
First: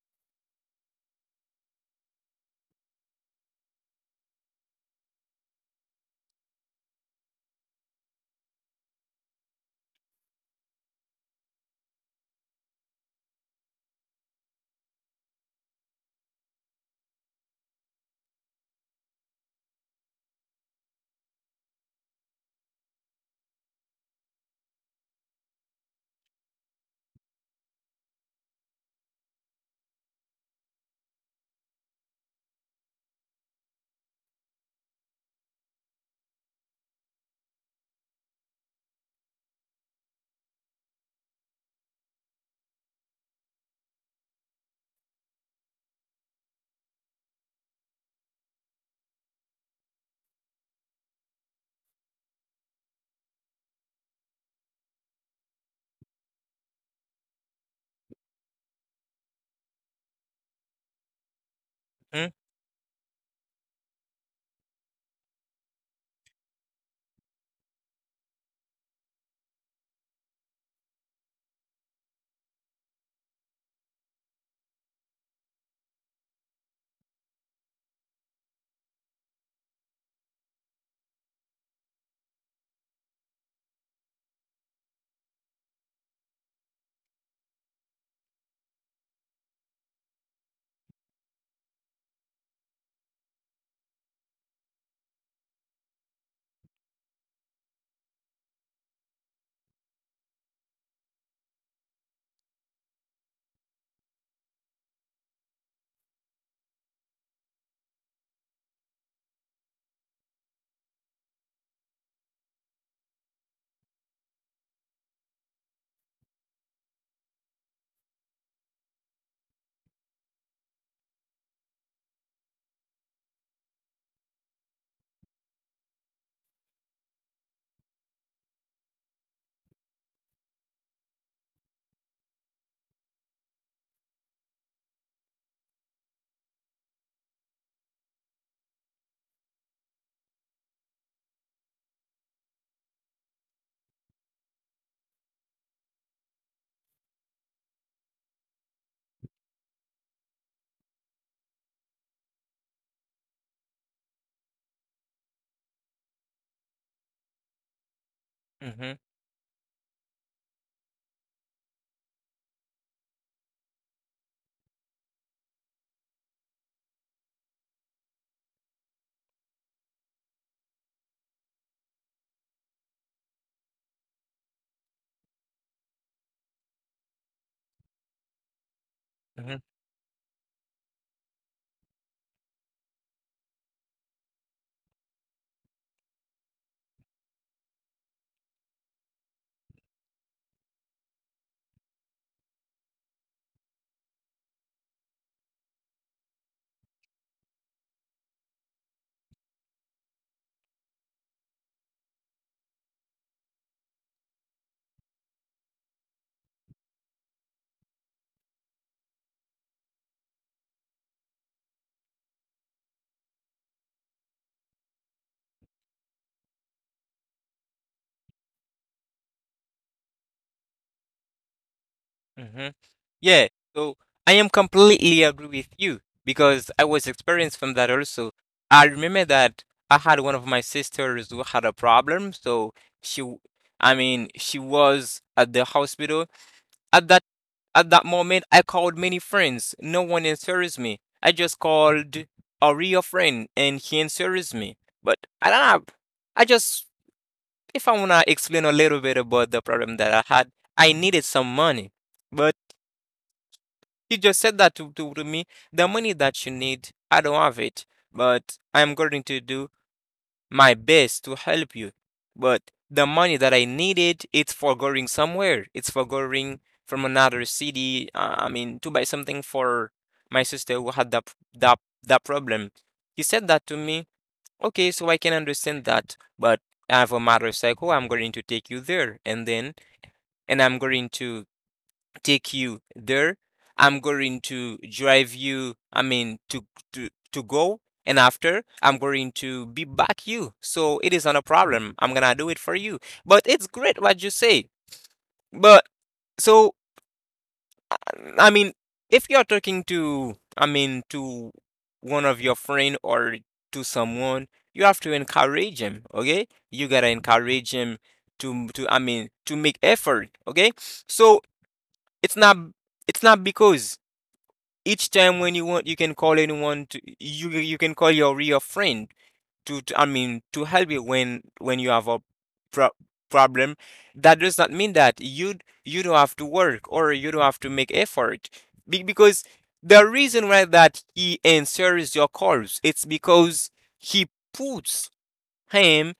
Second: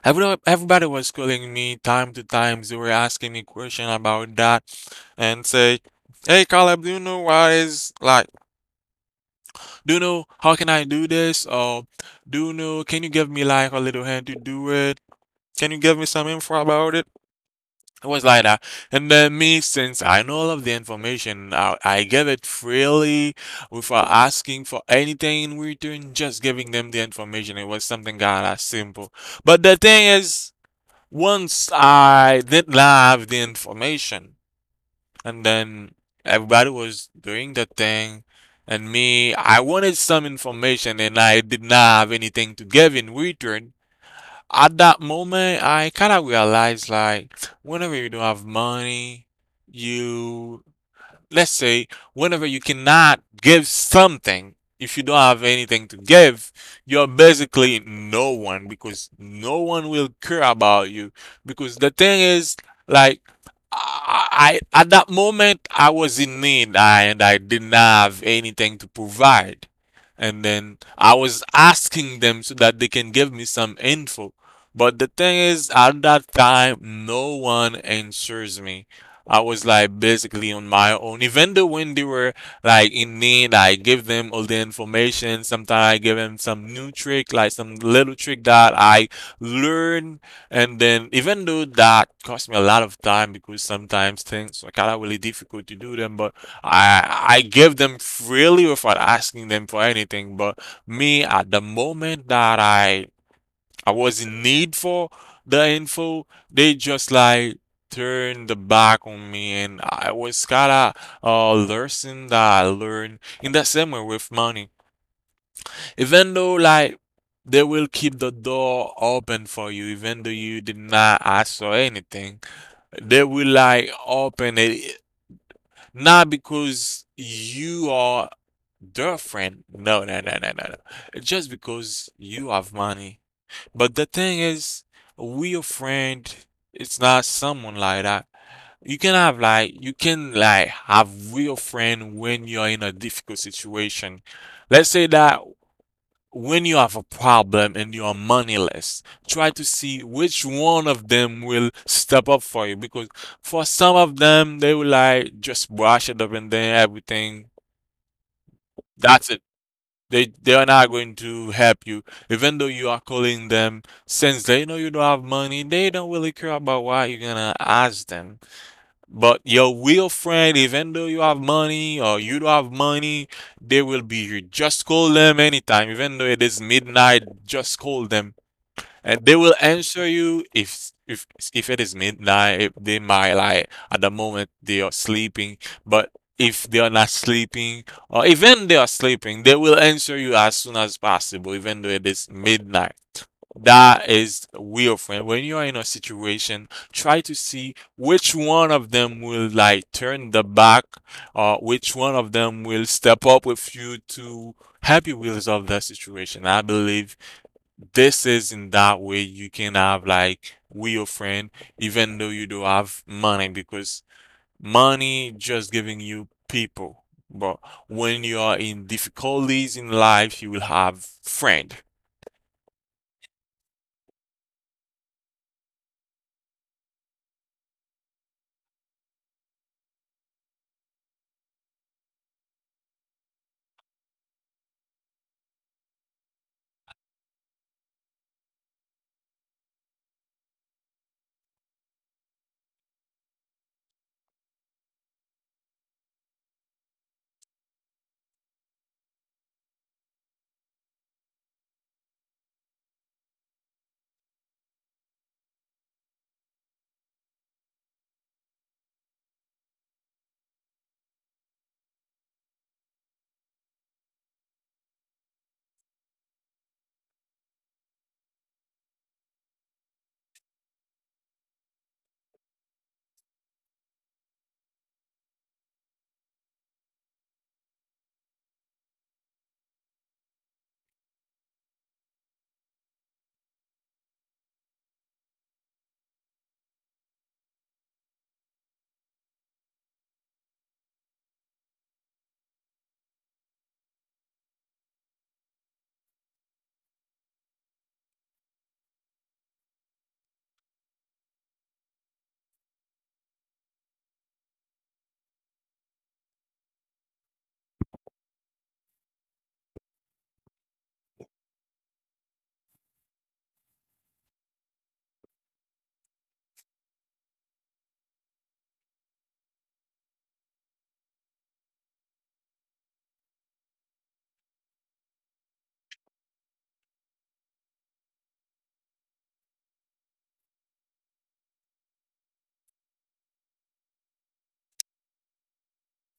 S1: everybody was calling me time to time. They were asking me question about that and say, "Hey Caleb, do you know why is like do know how can I do this? Or do know? Can you give me like a little hand to do it? Can you give me some info about it?" It was like that. And then me, since I know all of the information, I give it freely without asking for anything in return, just giving them the information. It was something kind of simple. But the thing is, once I did not have the information, and then everybody was doing the thing. And me, I wanted some information and I did not have anything to give in return. At that moment, I kind of realized like, whenever you don't have money, you let's say whenever you cannot give something, if you don't have anything to give, you're basically no one because no one will care about you. Because the
S2: Mm.
S1: thing is, like, at that moment I was in need I, and I didn't have anything to provide. And then I was asking them so that they can give me some info. But the thing is, at that time, no one answers me. I was like basically on my own. Even though when they were like in need, I give them all the information. Sometimes I give them some new trick, like some little trick that I learned. And then even though that cost me a lot of time because sometimes things are kind of really difficult to do them, but I give them freely without asking them for anything. But me at the moment that I was in need for the info. They just like turned the back on me, and I was kinda lesson that I learned in the same way with money. Even though like they will keep the door open for you, even though you did not ask for anything, they will like open it not because you are their friend. No, no, no, no, no, no. Just because you have money. But the thing is, real friend, it's not someone like that. You can have like you can like have real friend when you're in a difficult situation. Let's say that when you have a problem and you are moneyless, try to see which one of them will step up for you. Because for some of them, they will like just brush it up and then everything.
S2: Mm-hmm.
S1: That's it. They are not going to help you, even though you are calling them. Since they know you don't have money, they don't really care about why you're gonna ask them. But your real friend, even though you have money or you don't have money, they will be here. Just call them anytime, even though it is midnight. Just call them, and they will
S2: Hmm.
S1: answer you if it is midnight. They might like at the moment they are sleeping, but if they are not sleeping, or even they are sleeping, they will answer you as soon as possible, even though it is midnight. That is real friend. When you are in a situation, try to see which one of them will like turn the back, or which one of them will step up with you to help you resolve that situation. I believe this is in that way you can have like with your friend, even though you don't have money, because money just giving you people. But when you are in difficulties in life, you will have friend.
S2: Hmm. Yeah, so I am completely agree with you because I was experienced from that also. I remember that I had one of my sisters who had a problem, so she, w- I mean, she was at the hospital. At that at that moment, I called many friends. No one answers me. I just called a real friend and he answers me. But I don't have, I just, if I want to explain a little bit about the problem that I had, I needed some money. But he just said that to me, the money that you need, I don't have it, but I'm going to do my best to help you. But the money that I needed, it's for going somewhere. It's for going from another city. I mean, to buy something for my sister who had that problem. He said that to me. Okay, so I can understand that, but I have a motorcycle. I'm going to take you there, and then and I'm going to take you there. I'm going to drive you, I mean, to go, and after I'm going to be back you. So it is not a problem. I'm gonna do it for you. But it's great what you say. But so I mean, if you're talking to, I mean, to one of your friend or to someone, you have to encourage him. Okay, you gotta encourage him to I mean to make effort. Okay, so it's not it's not because each time when you want you can call anyone to you, you can call your real friend to I mean to help you when you have a pro- problem, that does not mean that you don't have to work or you don't have to make effort. Because the reason why that he answers your calls it's because he puts him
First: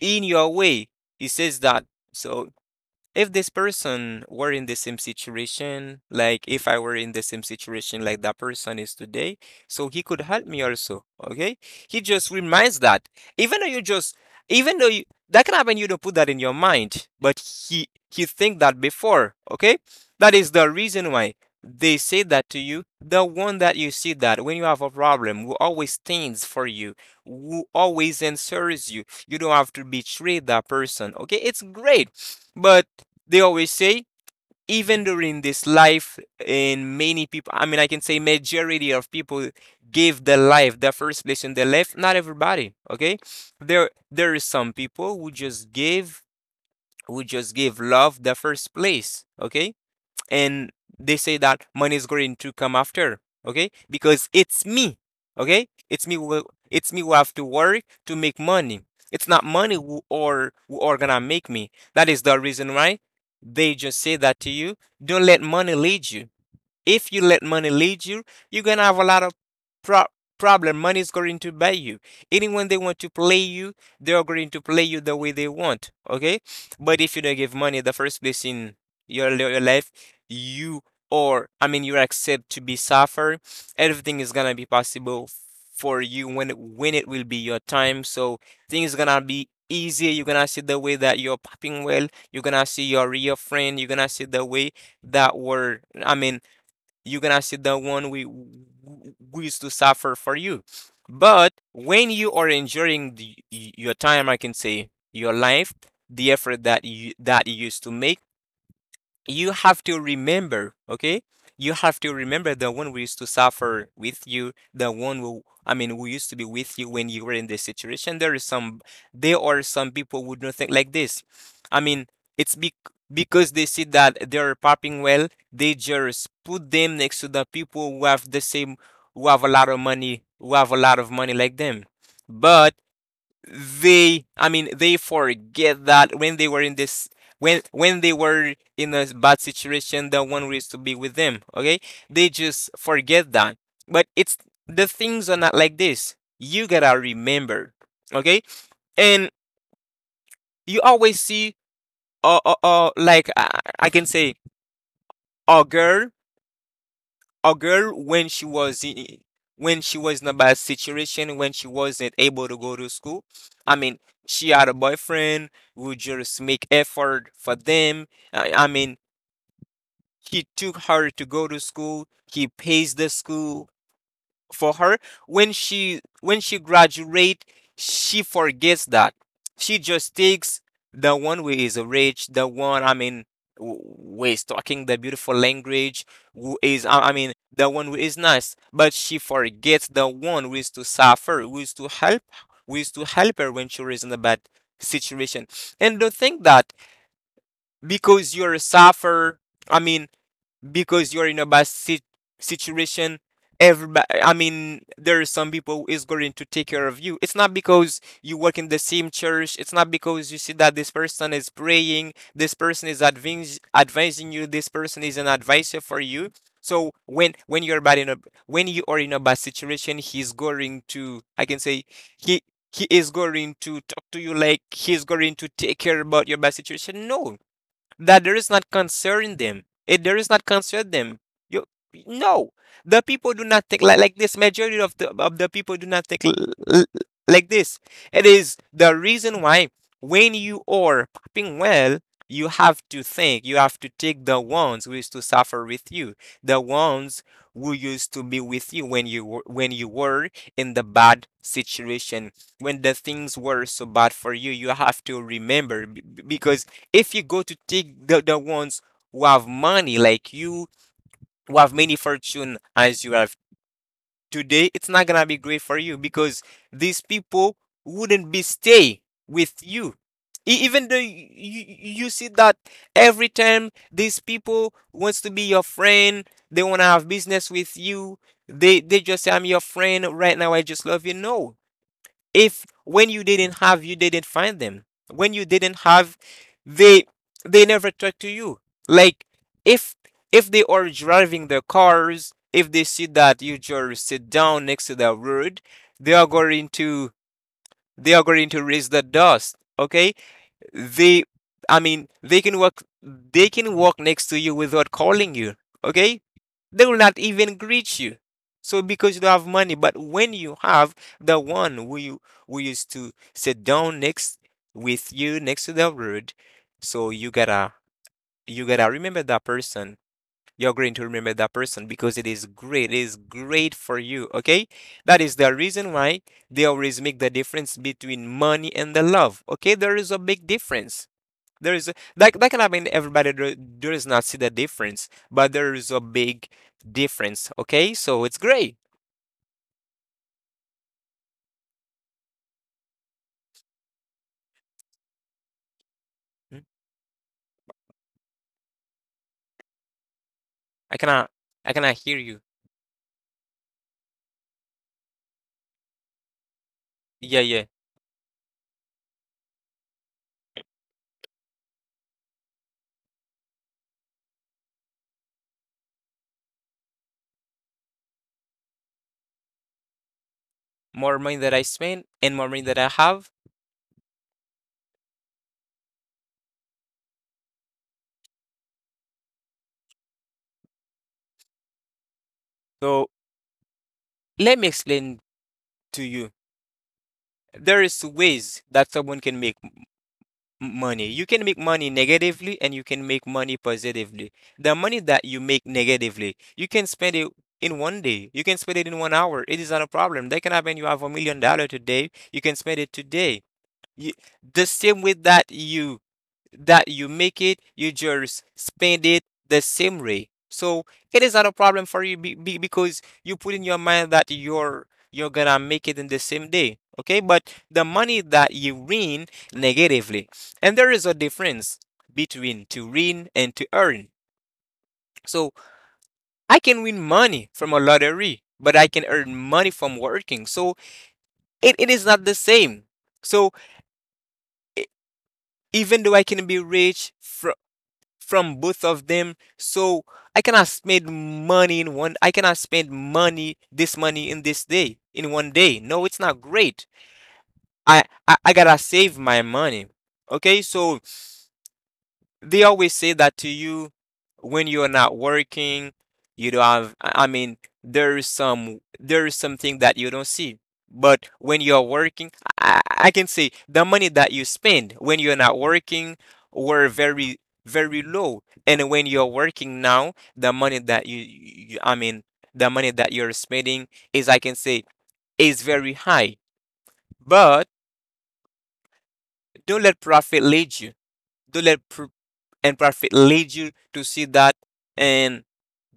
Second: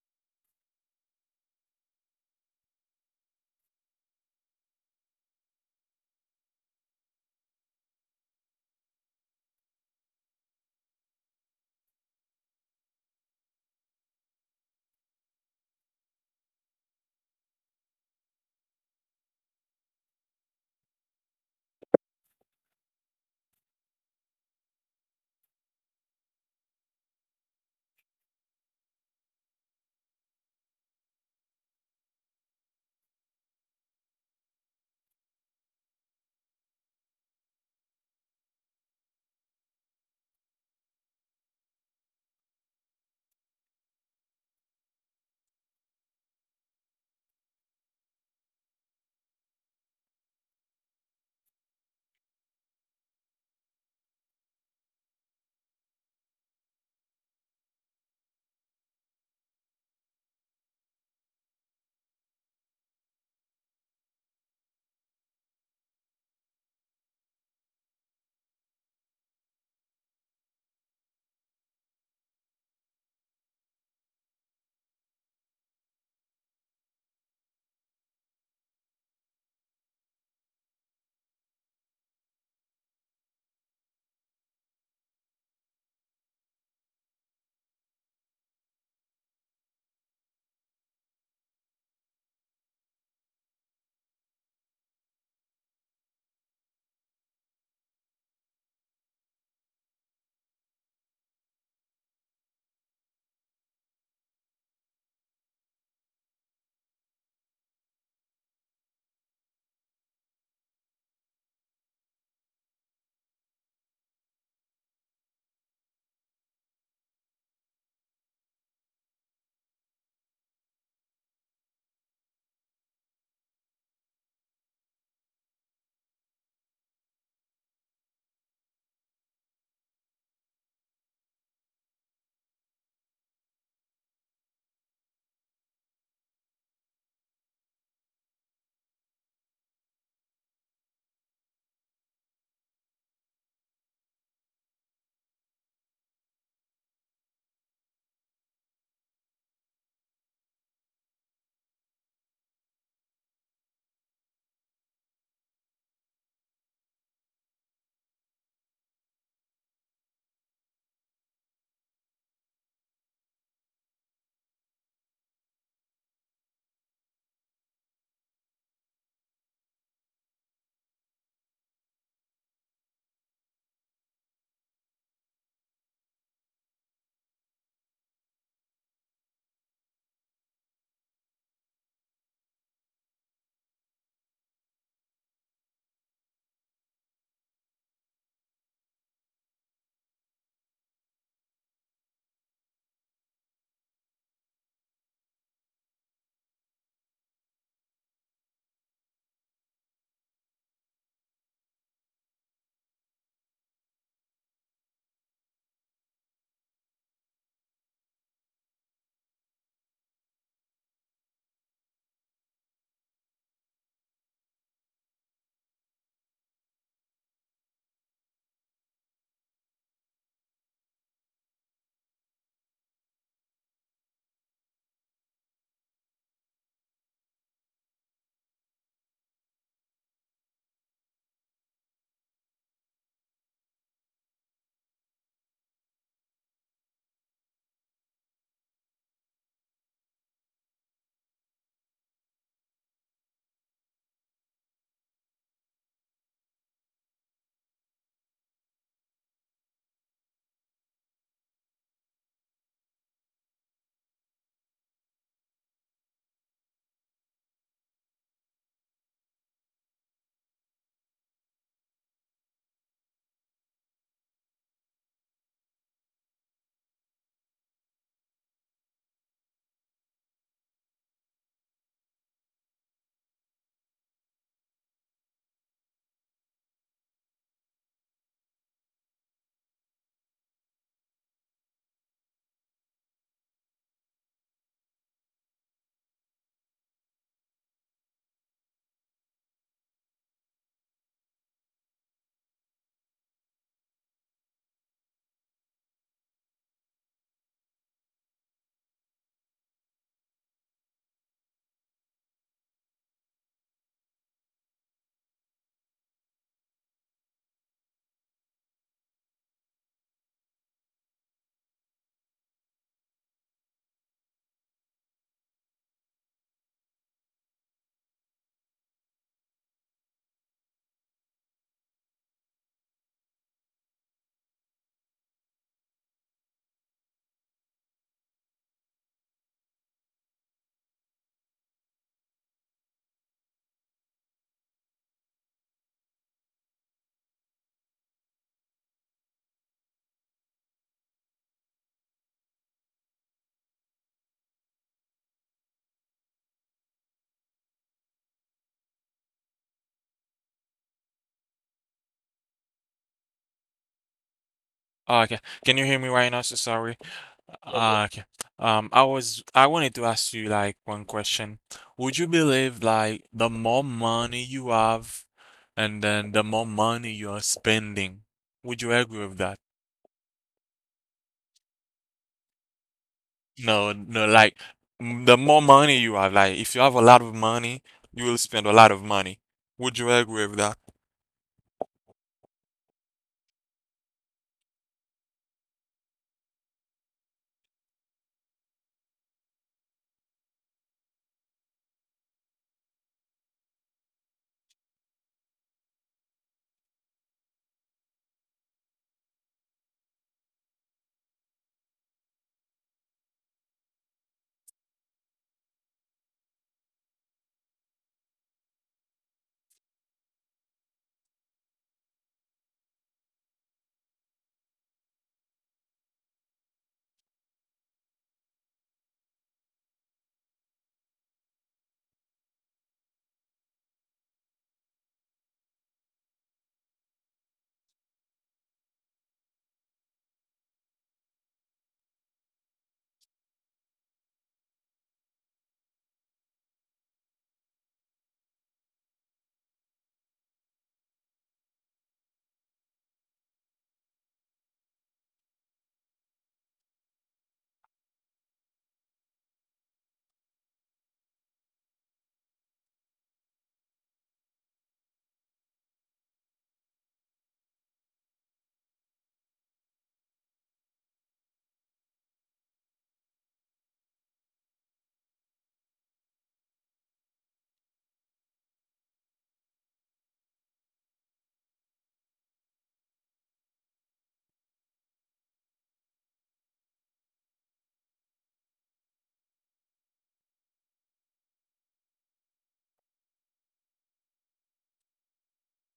S2: in your way. He says that, so if this person were in the same situation, like if I were in the same situation like that person is today, so he could help me also. Okay. He just reminds that. Even though you just even though you That can happen, you don't put that in your mind, but he think that before. Okay. That is the reason why they say that to you. The one that you see that when you have a problem who always stands for you, who always answers you. You don't have to betray that person. Okay, it's great. But they always say, even during this life, in many people, I mean, I can say majority of people give their life the first place in their life, not everybody. Okay, there is some people who just give love the first place. Okay, and they say that money is going to come after. Okay, because it's me. Okay, it's me who have to work to make money. It's not money who or who are gonna make me. That is the reason why they just say that to you, don't let money lead you. If you let money lead you, you're gonna have a lot of pro- problem. Money is going to buy you. Anyone they want to play you, they are going to play you the way they want. Okay, but if you don't give money the first place in your life, you or I mean you accept to be suffer. Everything is gonna be possible for you when when it will be your time. So things gonna be easier. You're gonna see the way that you're popping well. You're gonna see your real friend. You're gonna see the way that were I mean you're gonna see the one we who used to suffer for you. But when you are enjoying your time, I can say your life, the effort that you used to make, you have to remember, okay? You have to remember the one who used to suffer with you, the one who, I mean, who used to be with you when you were in this situation. There is some, there are some people who don't think like this. I mean, it's bec Because they see that they're popping well, they just put them next to the people who have the same, who have a lot of money, who have a lot of money like them. But they I mean they forget that when they were in this when they were in a bad situation that one was to be with them, okay? They just forget that. But it's the things are not like this, you gotta remember, okay? And you always see like I can say a girl, when she was in, when she was in a bad situation, when she wasn't able to go to school, i mean she had a boyfriend who just make effort for them. i, I mean he took her to go to school, he pays the school for her. When she graduate, she forgets that. She just takes the one who is rich, the one I mean who is talking the beautiful language, who is I mean the one who is nice, but she forgets the one who is to suffer, who is to help, who is to help her when she is in a bad situation. And don't think that because you're a sufferer, i mean because you're in a situation, everybody, there are some people who is going to take care of you. It's not because you work in the same church. It's not because you see that this person is praying, this person is advising you, this person is an advisor for you. So when you're bad in a, when you are in a bad situation, he's going to, I can say, he he is going to talk to you like he's going to take care about your bad situation. No, that there is not concern them. It there is not concern them. You, no, the people do not think like this. Majority of the people do not think l- like this. It is the reason why when you are popping well, you have to think. You have to take the ones who used to suffer with you, the ones who used to be with you when you were in the bad situation, when the things were so bad for you. You have to remember because if you go to take the ones who have money, like you, who have many fortune as you have today, it's not gonna be great for you because these people wouldn't be stay with you. Even though you see that every time these people wants to be your friend, they wanna have business with you. They just say, "I'm your friend right now. I just love you." No, if when you didn't have, you didn't find them. When you didn't have, they they never talk to you. Like if if they are driving their cars, if they see that you just sit down next to the road, they are going to they are going to raise the dust, okay? They, they can walk. They can walk next to you without calling you. Okay, they will not even greet you. So because you don't have money. But when you have the one who you, who used to sit down next with you next to the road, so you gotta remember that person. You're going to remember that person because it is great. It is great for you. Okay, that is the reason why they always make the difference between money and the love. Okay, there is a big difference. There is a, that like everybody does not see the difference, but there is a big difference. Okay, so it's great. Mm, I cannot I cannot hear you.
S1: Okay, can you hear me right now? So sorry.
S2: Yeah, yeah.
S1: Okay. I wanted to ask you like one question. Would you believe like the more money you have, and then the more money you are spending? Would you agree with that?
S2: More money that I spend and more money that I have.
S1: No, no, like the more money you have. Like, if you have a lot of money, you will spend a lot of money. Would you agree with that?
S2: So let me explain to you. There is ways that someone can make money. You can make money negatively and you can make money positively. The money that you make negatively, you can spend it in 1 day. You can spend it in 1 hour. It is not a problem. That can happen. You have $1 million today. You can spend it today. You, the same way that you make it, you just spend it the same way. So it is not a problem for you because you put in your mind that you're gonna make it in the same day. Okay, but the money that you win negatively, and there is a difference between to win and to earn. So I can win money from a lottery, but I can earn money from working. So it is not the same. So e- even though I can be rich from both of them. So I cannot spend money in one. I cannot spend money this money in this day in 1 day. No, it's not great. I gotta save my money. Okay, so they always say that to you when you're not working, you don't have, there is there is something that you don't see. But when you're working, I can say the money that you spend when you're not working were very, very low. And when you're working now, the money that the money that you're spending is, I can say, is very high. But don't let profit lead you. Don't let pr And perfect lead you to see that and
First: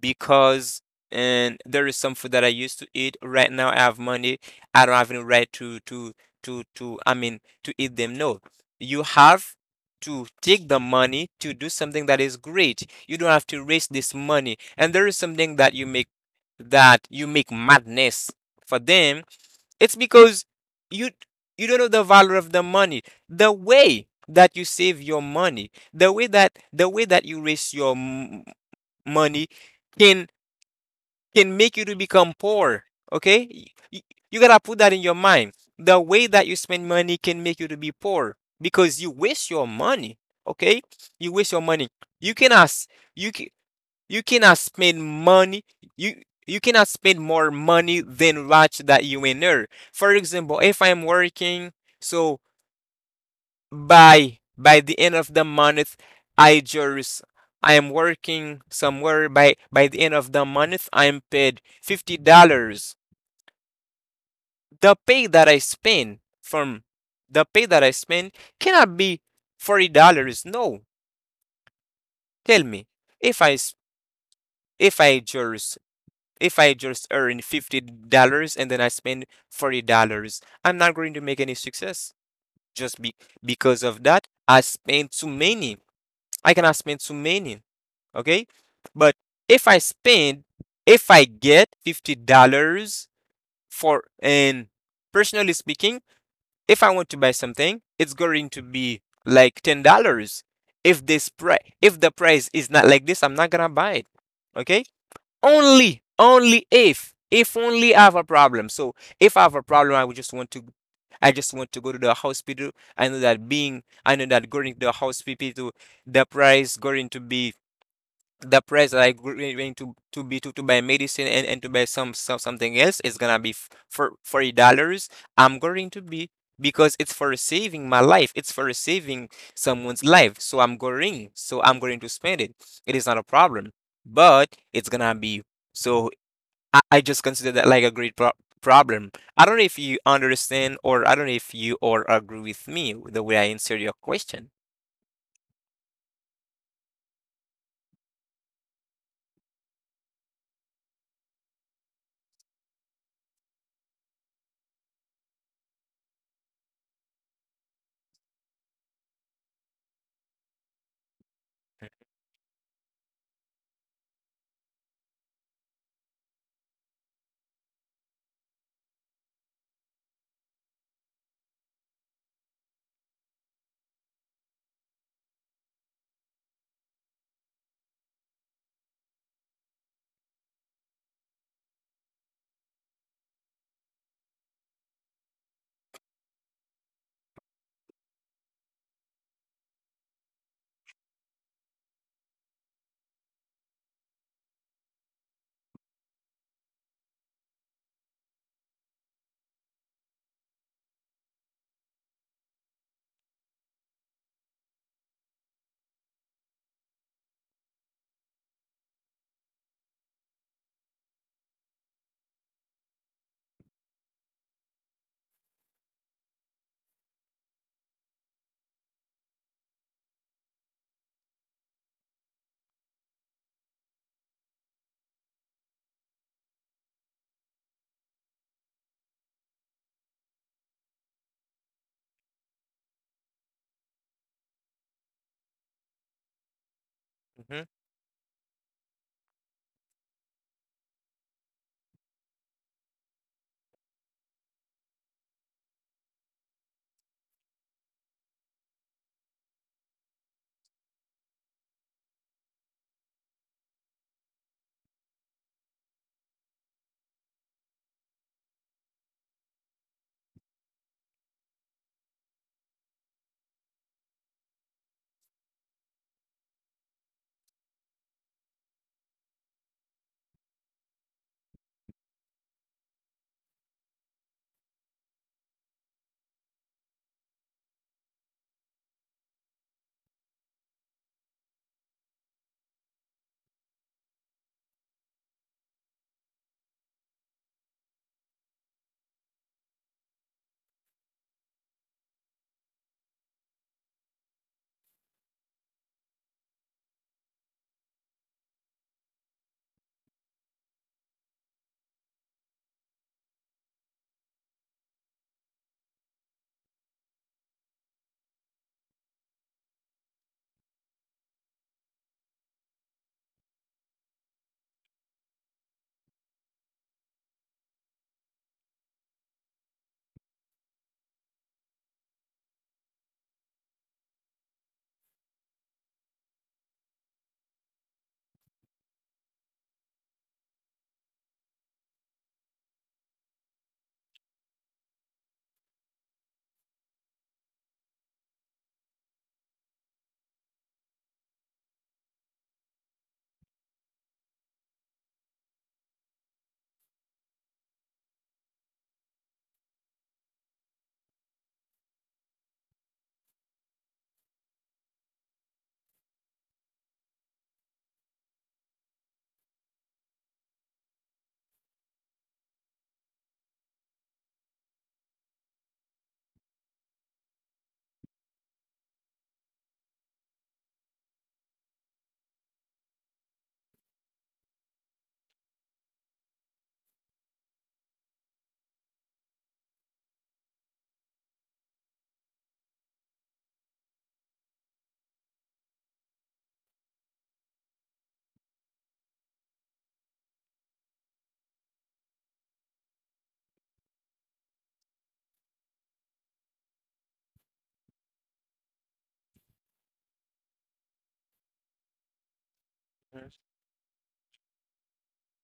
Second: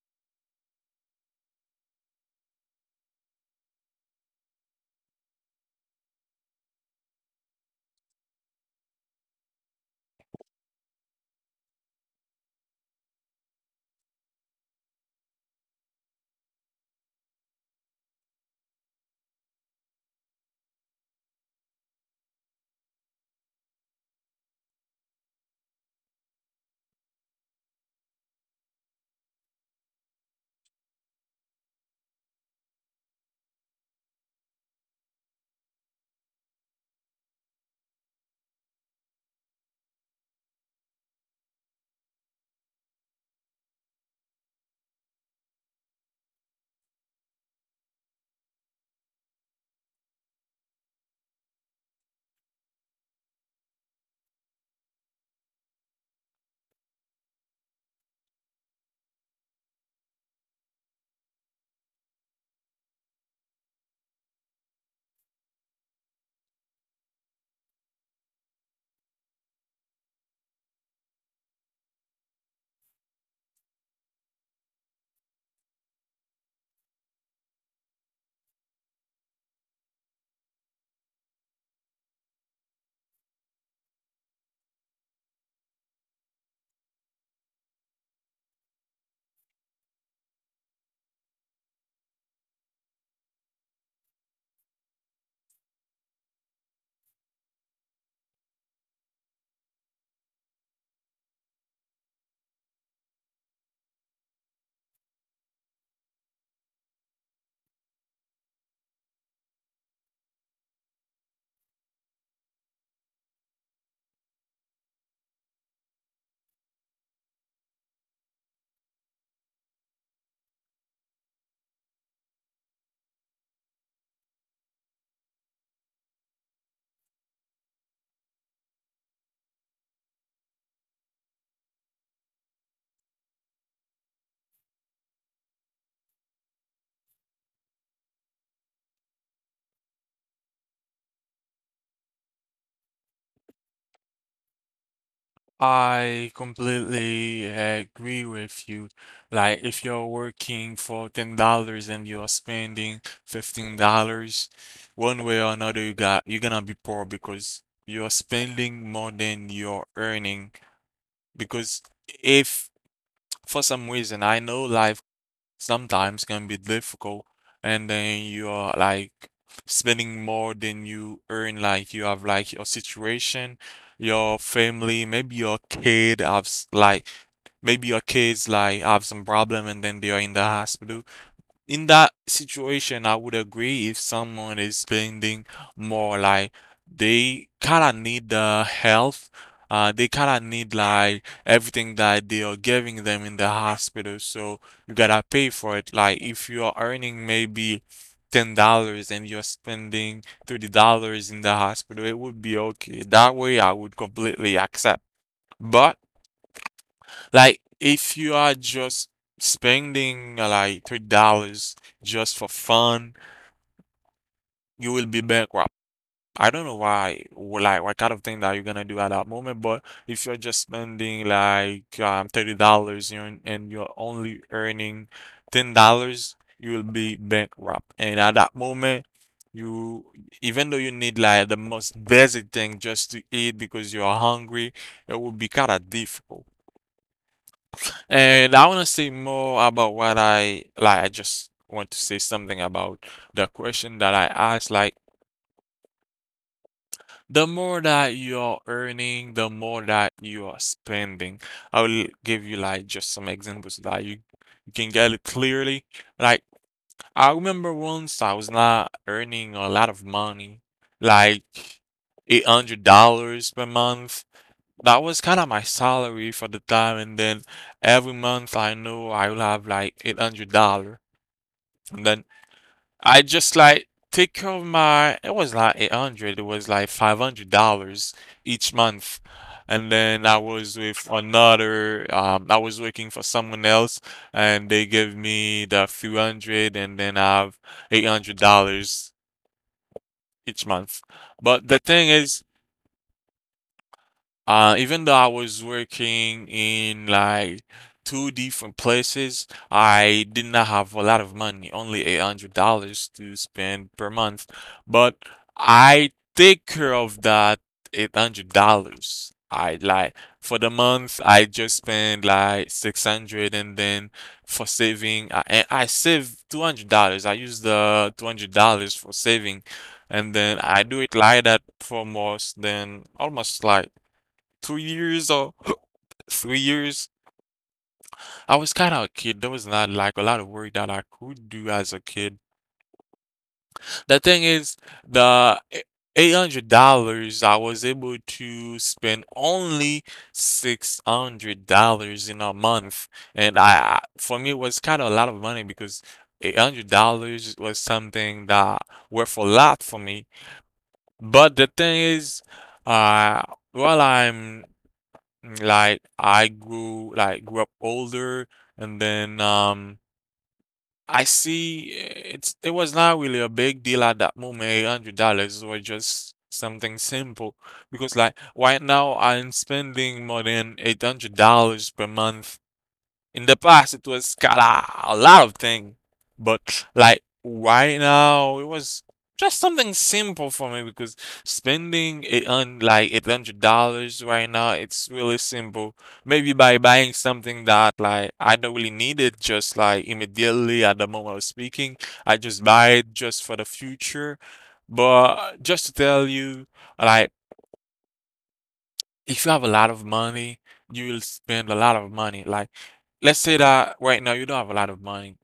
S2: because and there is some food that I used to eat. Right now I have money, I don't have any right to to eat them. No, you have to take the money to do something that is great. You don't have to waste this money. And there is something that you make, that you make madness for them. It's because you you don't know the value of the money. The way that you save your money, the way that you raise your money can can make you to become poor. Okay? You gotta put that in your mind. The way that you spend money can make you to be poor because you waste your money. Okay? You waste your money. You can ask you can, you cannot spend money. You cannot spend more money than what that you earn. For example, if I'm working, so by the end of the month, I just, I am working somewhere. By the end of the month, I am paid $50. The pay that I spend from the pay that I spend cannot be $40. No, tell me if I s- if I just, if I just earn $50 and then I spend $40, I'm not going to make any success. Just be because of that, I spend too many. I cannot spend too many. Okay, but if I spend, if I get $50 for, and personally speaking, if I want to buy something, it's going to be like $10. If this price, if the price is not like this, I'm not gonna buy it. Okay, only only if only I have a problem. So if I have a problem, I would just want to, I just want to go to the hospital. I know that going to the hospital, the price going to be, the price that I going to buy medicine and to buy some something else is gonna be for $40. I'm going to be because it's for saving my life. It's for saving someone's life. So I'm going. So I'm going to spend it. It is not a problem, but it's gonna be. So I just consider that like a great problem. I don't know if you understand or I don't know if you or agree with me with the way I answered your question.
S1: I completely agree with you. Like, if you're working for $10 and you're spending $15, one way or another, you're gonna be poor because you're spending more than you're earning. Because if for some reason, I know life sometimes can be difficult, and then you are like spending more than you earn, like you have like your situation, your family, maybe your kid have like maybe your kids like have some problem, and then they are in the hospital. In that situation, I would agree if someone is spending more. Like, they kind of need the help. They kind of need like everything that they are giving them in the hospital. So you gotta pay for it. Like, if you are earning maybe $10 and you're spending $30 in the hospital, it would be okay. That way, I would completely accept. But like, if you are just spending like $3 just for fun, you will be bankrupt. I don't know why, like what kind of thing that you're gonna do at that moment. But if you're just spending like $30, and you're only earning $10, you will be bankrupt. And at that moment, you even though you need like the most basic thing just to eat because you're hungry, it will be kind of difficult.
S2: Mhm.
S1: And I want to say more about what I like. I just want to say something about the question that I asked. Like, the more that you're earning, the more that you are spending. I will give you like just some examples that you can get it clearly. Like, I remember once I was not earning a lot of money, like $800 per month. That was kind of my salary for the time, and then every month I know I will have like $800, and then I just like take care of my. It was like 800. It was like $500 each month, and then I was with another. I was working for someone else, and they gave me the few hundred, and then I have $800 each month. But the thing is. Even though I was working in like two different places, I did not have a lot of money, only $800 to spend per month. But I take care of that $800. I like for the month, I just spend like 600, and then for saving, and I save $200. I use the $200 for saving, and then I do it like that for most than almost like 2 years or 3 years. I was kind of a kid. There was not like a lot of work that I could do as a kid. The thing is, the $800, I was able to spend only $600 in a month. And for me, it was kind of a lot of money because $800 was something that worth a lot for me. But the thing is, uh, while I'm like I grew like grew up older, and then I see, it was not really a big deal at that moment. $800 was just something simple because like right now I'm spending more than $800 per month. In the past, it was kinda a lot of things, but like right now, it was just something simple for me, because spending it on like $800 right now, it's really simple. Maybe by buying something that like I don't really need it, just like immediately at the moment of speaking, I just buy it just for the future. But just to tell you, like, if you have a lot of money, you will spend a lot of money. Like,
S2: Mhm.
S1: let's say that right now you don't have a lot of money.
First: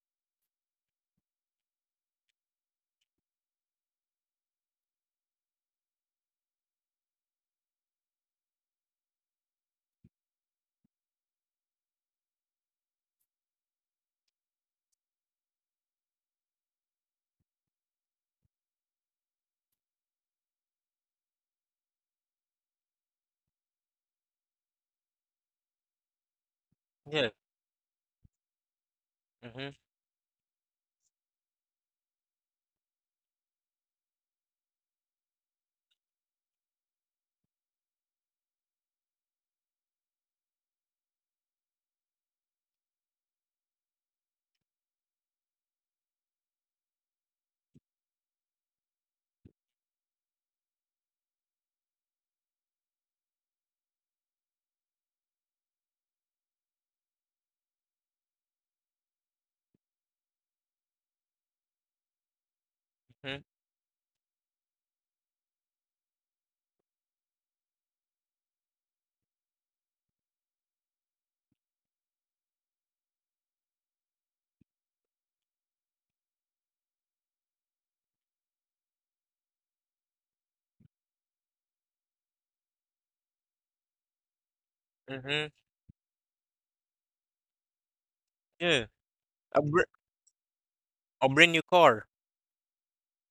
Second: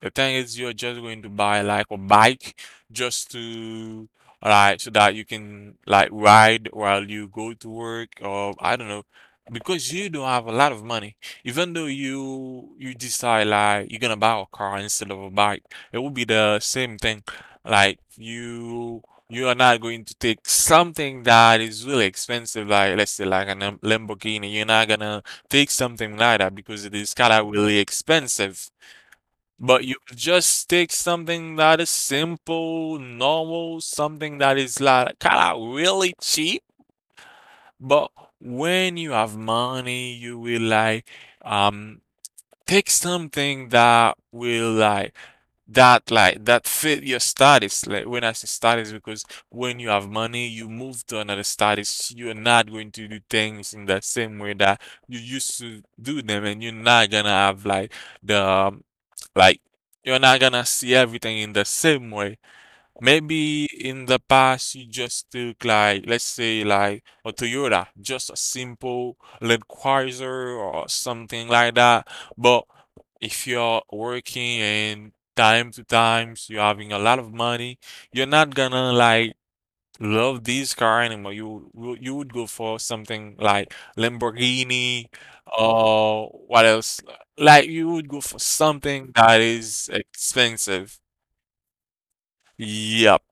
S1: The thing is, you're just going to buy like a bike just to like so that you can like ride while you go to work, or I don't know. Because you don't have a lot of money, even though you decide like you're gonna buy a car instead of a bike, it will be the same thing. Like, you are not going to take something that is really expensive, like let's say like a Lamborghini. You're not gonna take something like that because it is kind
S2: Yeah.
S1: of really expensive.
S2: Mhm.
S1: But you just take something that is simple, normal, something that is like kind of really cheap. But when you have money, you will like um take something that will like that fit your status. Like, when I say status, because when you have money, you move to another status. You're not going to do things in the same way that you used to do them, and you're not gonna have like the like you're not gonna see everything in the same way.
S2: Mhm.
S1: Maybe in the past, you just took like, let's say like a Toyota, just a simple Land Cruiser or something like that. But if you're working and time to times you're having a lot of money, you're not gonna like love this car anymore. You would go for something like Lamborghini,
S2: Mhm.
S1: or what else? Like, you would go for
S2: Yeah.
S1: something that
S2: A br
S1: is expensive.
S2: a brand new car.
S1: Yep,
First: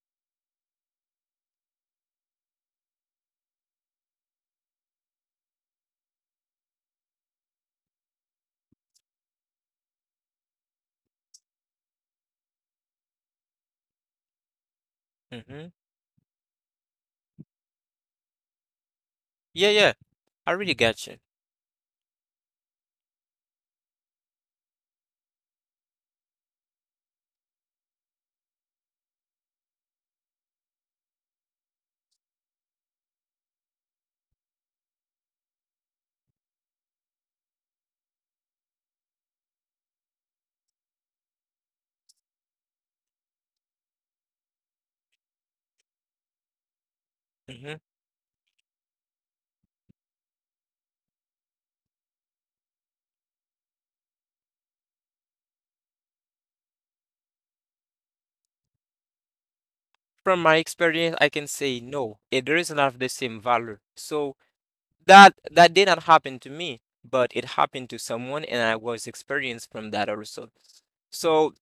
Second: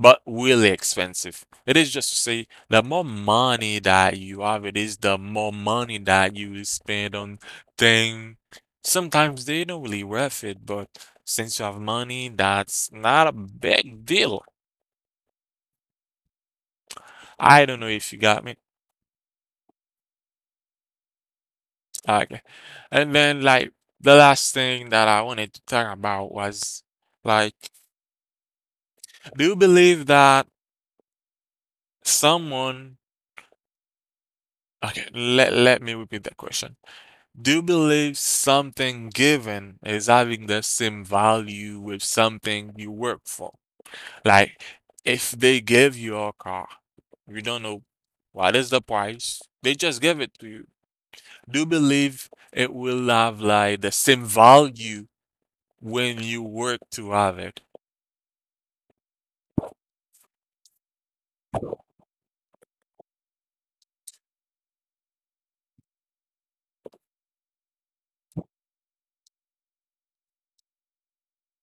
S1: but really expensive. It is just to say, the more money that you have, it is the more money that you will spend on things. Sometimes they don't really worth it, but since you have money, that's not a big deal.
S2: Mhm.
S1: I don't know if you got me.
S2: Yeah, yeah. I really get you.
S1: Okay. And then, like, the last thing that I wanted to talk about was, like, do you believe that someone, okay, let me repeat that question. Do you believe something given is having the same value with something you work for? Like, if they give you a car, you don't
S2: Hmm.
S1: know what is the price, they just give it to you. Do you believe it will have like the same value when you work to have it?
S2: From my experience, I can say no, it doesn't have the same value. So that did not happen to me, but it happened to someone, and I was experienced from that also. So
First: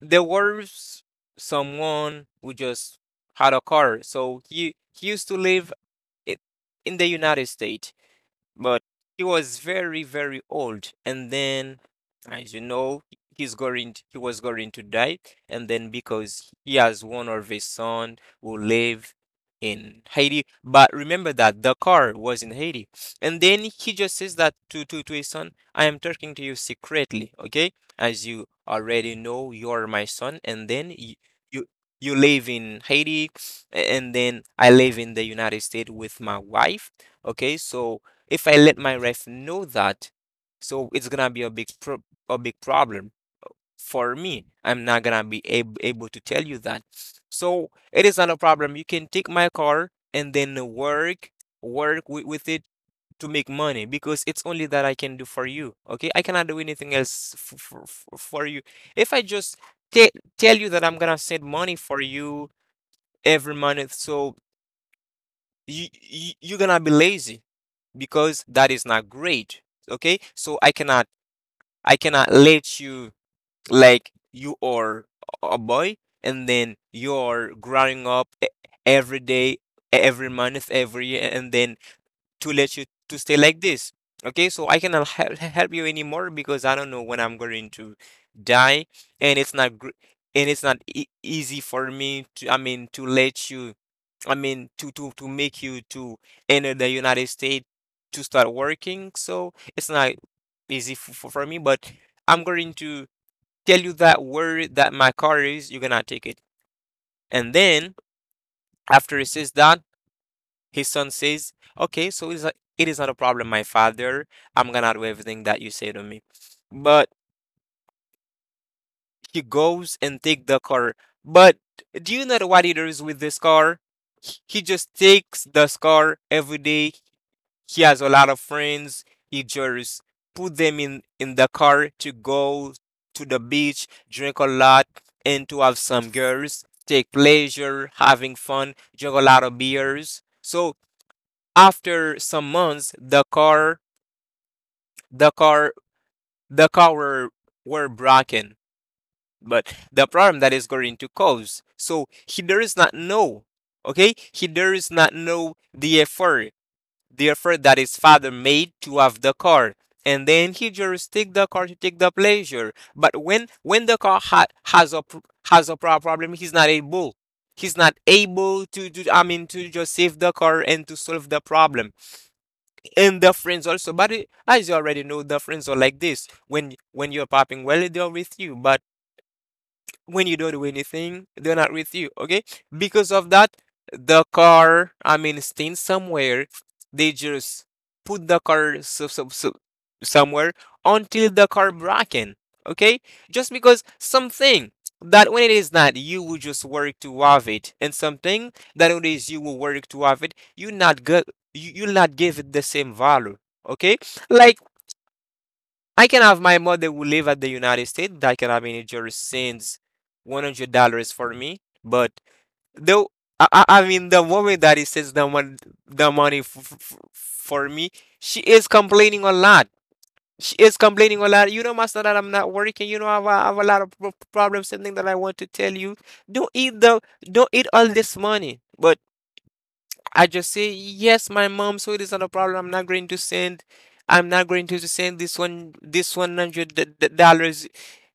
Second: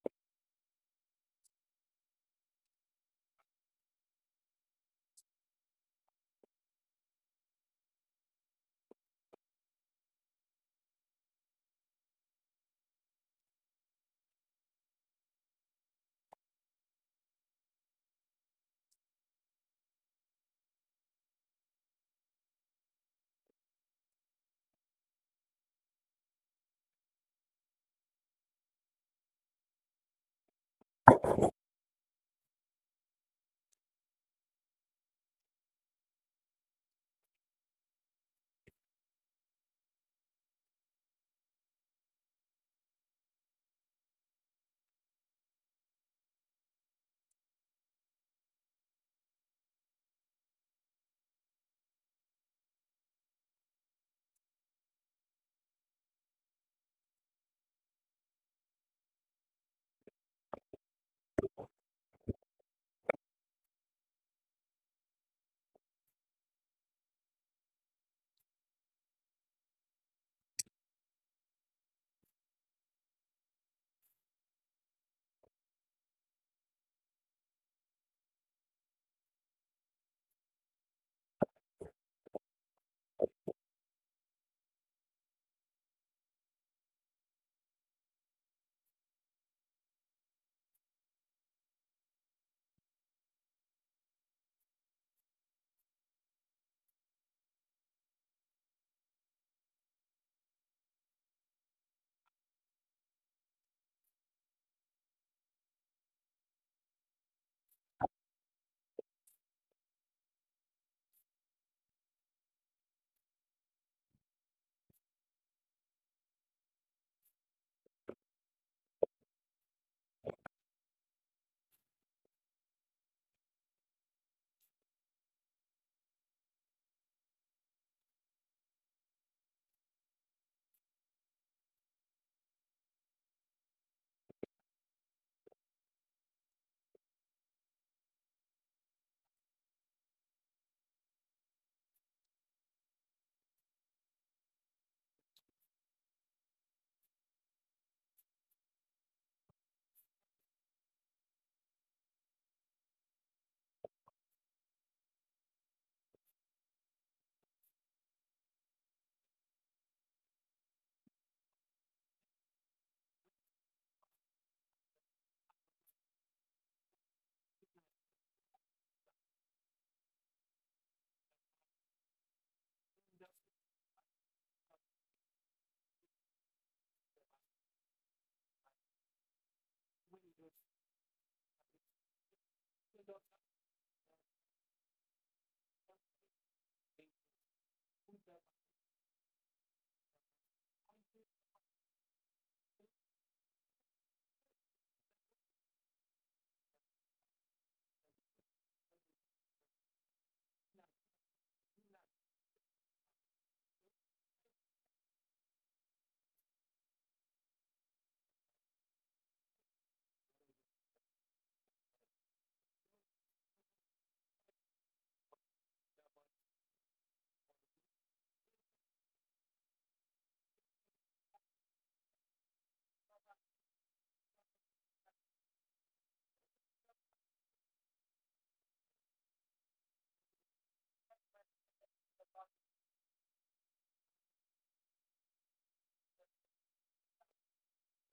S2: there was someone who just had a car. So he used to live i- in the United States. But he was very, very old, and then as you know, he was going to die. And then because he has one of his son who live in Haiti, but remember that the car was in Haiti. And then he just says that to his son, "I am talking to you secretly, okay? As you already know, you are my son, and then you, you live in Haiti, and then I live in the United States with my wife, okay? So if I let my ref know that, so it's gonna be a big problem for me. I'm not gonna be able to tell you that. So it is not a problem. You can take my car and then work with it to make money, because it's only that I can do for you. Okay, I cannot do anything else for you. If I just te- tell you that I'm gonna send money for you every month, so you're gonna be lazy because that is not great. Okay, so I cannot let you. Like, you are a boy and then you're growing up every day, every month, every year, and then to let you to stay like this. Okay, so I cannot help you anymore because I don't know when I'm going to die, and it's not easy for me to, I mean, to let you, I mean, to make you to enter the United States to start working. So it's not easy for me, but I'm going to tell you that word that my car is. You're gonna take it." And then after it says that, his son says, "Okay, so it is not a problem, my father. I'm gonna do everything that you say to me." But he goes and take the car. But do you know what he does with this car? He just takes the car every day. He has a lot of friends. He just put them in the car to go to the beach, drink a lot, and to have some girls, take pleasure, having fun, drink a lot of beers. So after some months, the car, the car were broken, but the problem that is going to cause. So he does not know, okay? He does not know the effort that his father made to have the car. And then he just take the car to take the pleasure. But when the car ha- has a pr- has a pro- problem, he's not able to do, I mean, to just save the car and to solve the problem. And the friends also, but as you already know, the friends are like this. When you're popping well, they're with you, but when you don't do anything, they're not with you, okay? Because of that, the car, I mean, staying somewhere, they just put the car somewhere until the car broken, okay? Just because something that when it is not, you will just work to have it, and something that when it is, you will work to have it, you not give it the same value, okay? Like, I can have my mother who live at the United States, that can have any jury, sends $100 for me. But though I mean the woman that he sends the mon the money for me, she is complaining a lot. She is complaining a lot. "You know, master, that I'm not working. You know, I have, I have a lot of problems. Something that I want to tell you. Don't eat the don't eat all this money." But I just say, "Yes, my mom, so it is not a problem. I'm not going to send this this 100 dollars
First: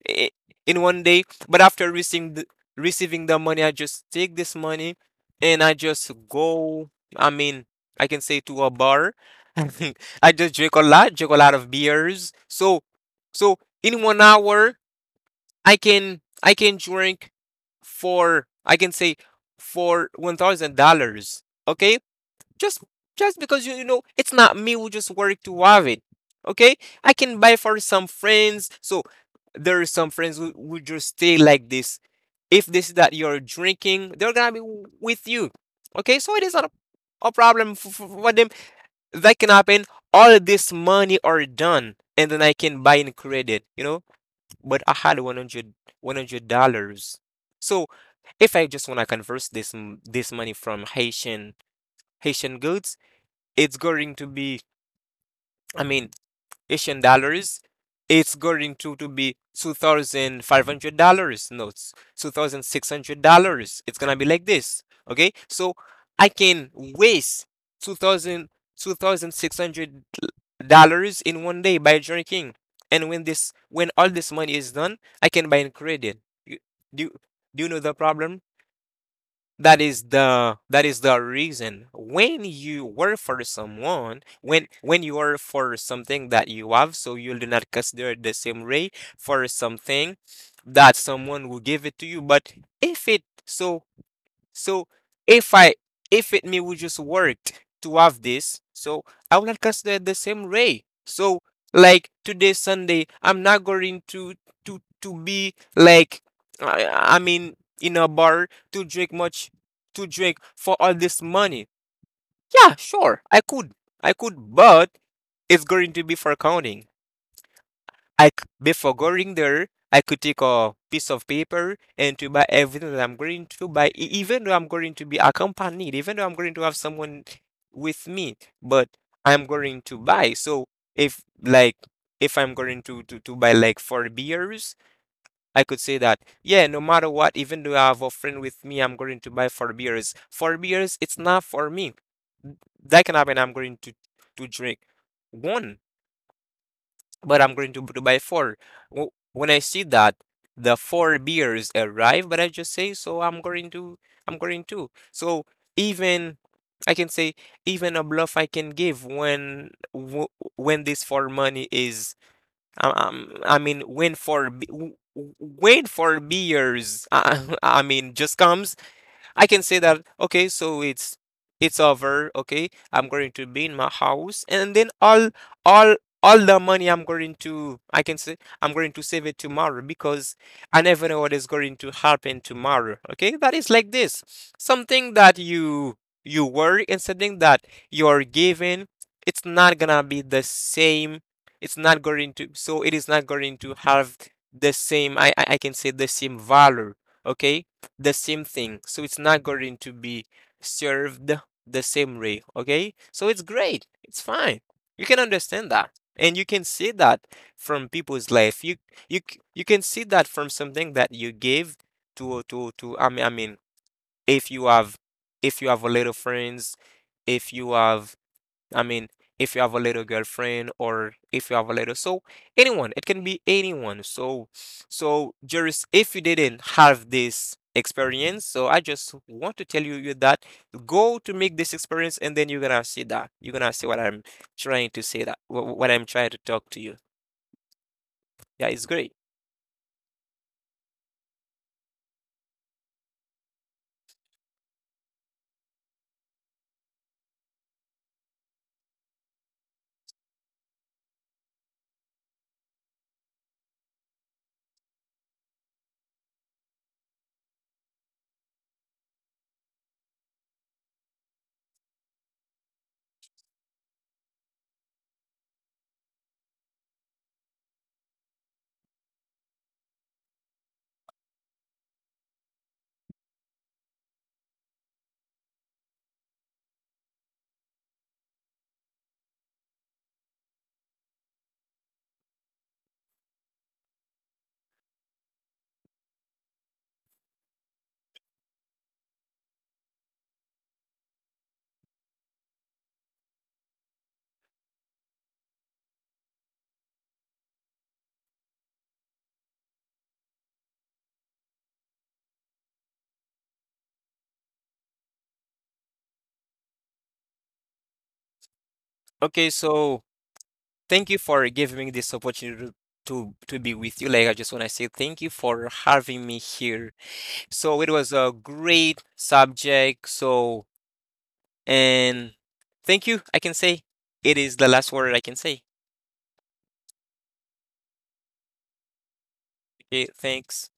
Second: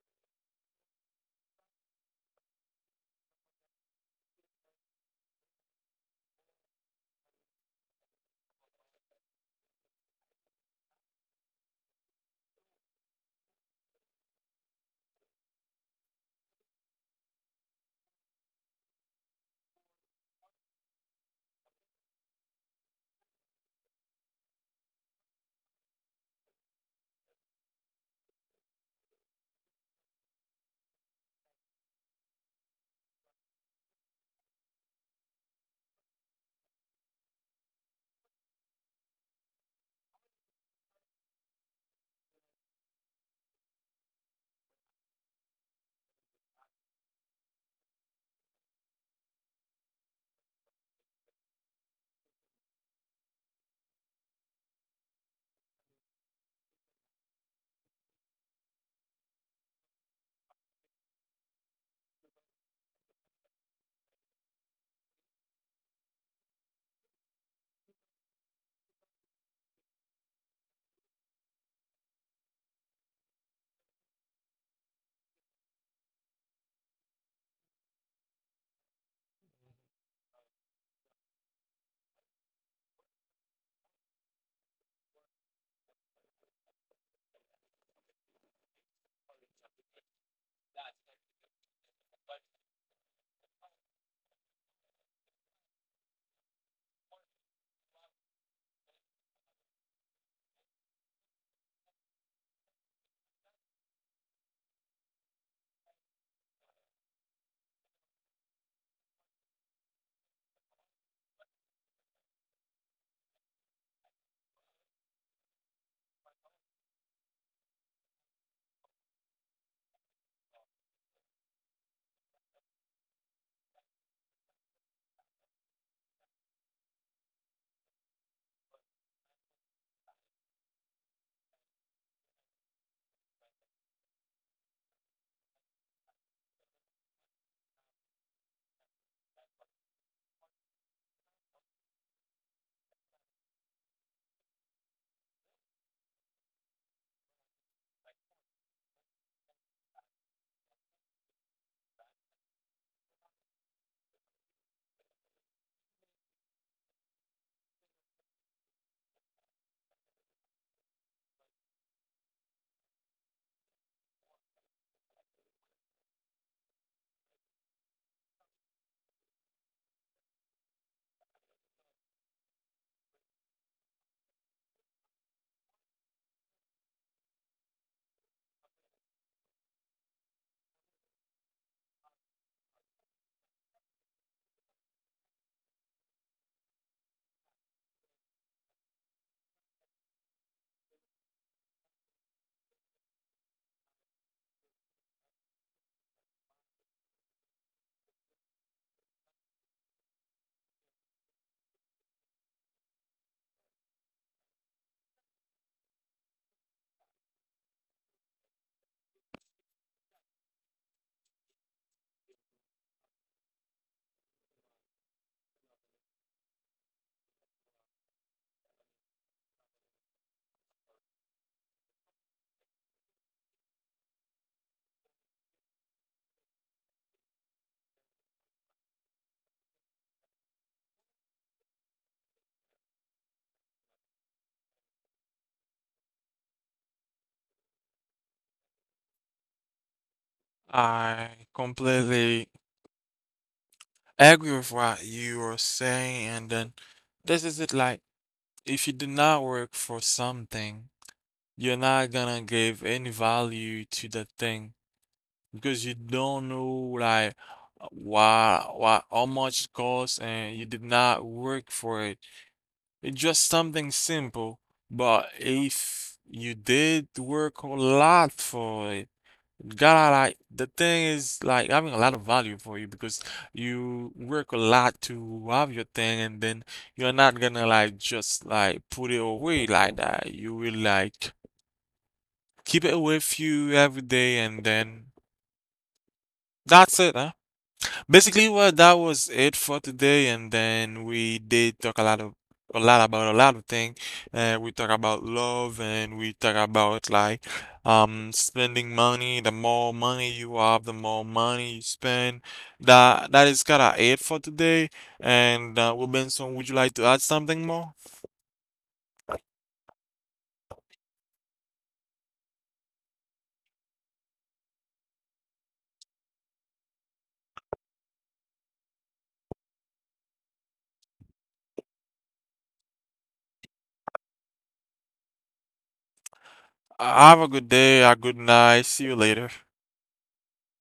S2: i- in one day." But after receiving the money, I just take this money and I just go. I mean, I can say, to a bar. I just drink a lot of beers. So, so in one hour, I can drink for, I can say, for $1,000. Okay, just just because you know it's not me who just work to have it, okay. I can buy for some friends. So there are some friends who just stay like this. If this is that you're drinking, they're gonna be with you, okay? So it is not a problem for them. That can happen, all this money are done, and then I can buy in credit, but I had 100 dollars. So if I just want to converse this this money from haitian goods, it's going to be, I mean, asian dollars. It's to be $2,500 notes, $2,600. It's gonna be like this. Okay, so I can waste two thousand two thousand six hundred dollars in one day by drinking. And when this when all this money is done, I can buy in credit. You- do, do you know the problem, that is the reason, when you work for someone, when you work for something that you have, so you do not consider the same rate for something that someone will give it to you. But if it, so, so if I, if it me would just worked to have this, so I will not consider it the same way. So like today Sunday, I'm not going to be like, I mean, in a bar to drink much, to drink for all this money. Yeah, sure, I could. I could, but it's going to be for counting. I c- Before going there, I could take a piece of paper and to buy everything that I'm going to buy, even though I'm going to be accompanied, even though I'm going to have someone with me, but I'm going to buy. So if like if I'm going to buy like four beers, I could say that, yeah, no matter what, even though I have a friend with me, I'm going to buy four beers. Four beers, it's not for me. That can happen, I'm going to drink one, but I'm going to buy four. When I see that the four beers arrive, but I just say, so I'm going to. So, even I can say, even a bluff I can give, when when this for money is um, um, I mean, when for beers, I mean, just comes, I can say that, "Okay, so it's over, okay? I'm going to be in my house, and then all all the money, I can say, I'm going to save it tomorrow, because I never know what is going to happen tomorrow." Okay? That is like this. Something that you worry, and something that you're given, it's not gonna be the same. It's not going to, so it is not going to have the same, I can say, the same value. Okay? The same thing. So it's not going to be served the same way. Okay. So it's great. It's fine. You can understand that. And you can see that from people's life. You you can see that from something that you gave to, I mean, if you have, a little friends. If you have, I mean, if you have a little girlfriend, or if you have a little, so anyone, it can be anyone. So, Juris, if you didn't have this experience, so I just want to tell you that go to make this experience, and then you're gonna see that you're gonna see what I'm trying to say, that what I'm trying to talk to you. Yeah, it's great.
S1: I completely agree with what you are saying, and then this is it. Like, if you do not work for something, you're not gonna give any value to the thing, because you don't know like why how much it costs and you did not work for it. It's just something simple, but if you did work a lot for it, gotta like the thing is like having a lot of value for you, because you work a lot to have your thing, and then you're not gonna like just like put it away like that. You will like keep it with you every day. And then that's it, huh? Basically, well, that was it for today, and then we did talk a lot about a lot of things. We talk about love, and we talk about like spending money. The more money you have, the more money you spend. That is kind of it for today. And Robinson, would you like to add something more?
S2: Okay, so thank you for giving me this opportunity to be with you. Like, I just want to say thank you for having me here. So it was a great subject. So, and thank you. I can say it is the last word I can say.
S1: Have a good day, a good night. See you later.
S2: Okay, thanks.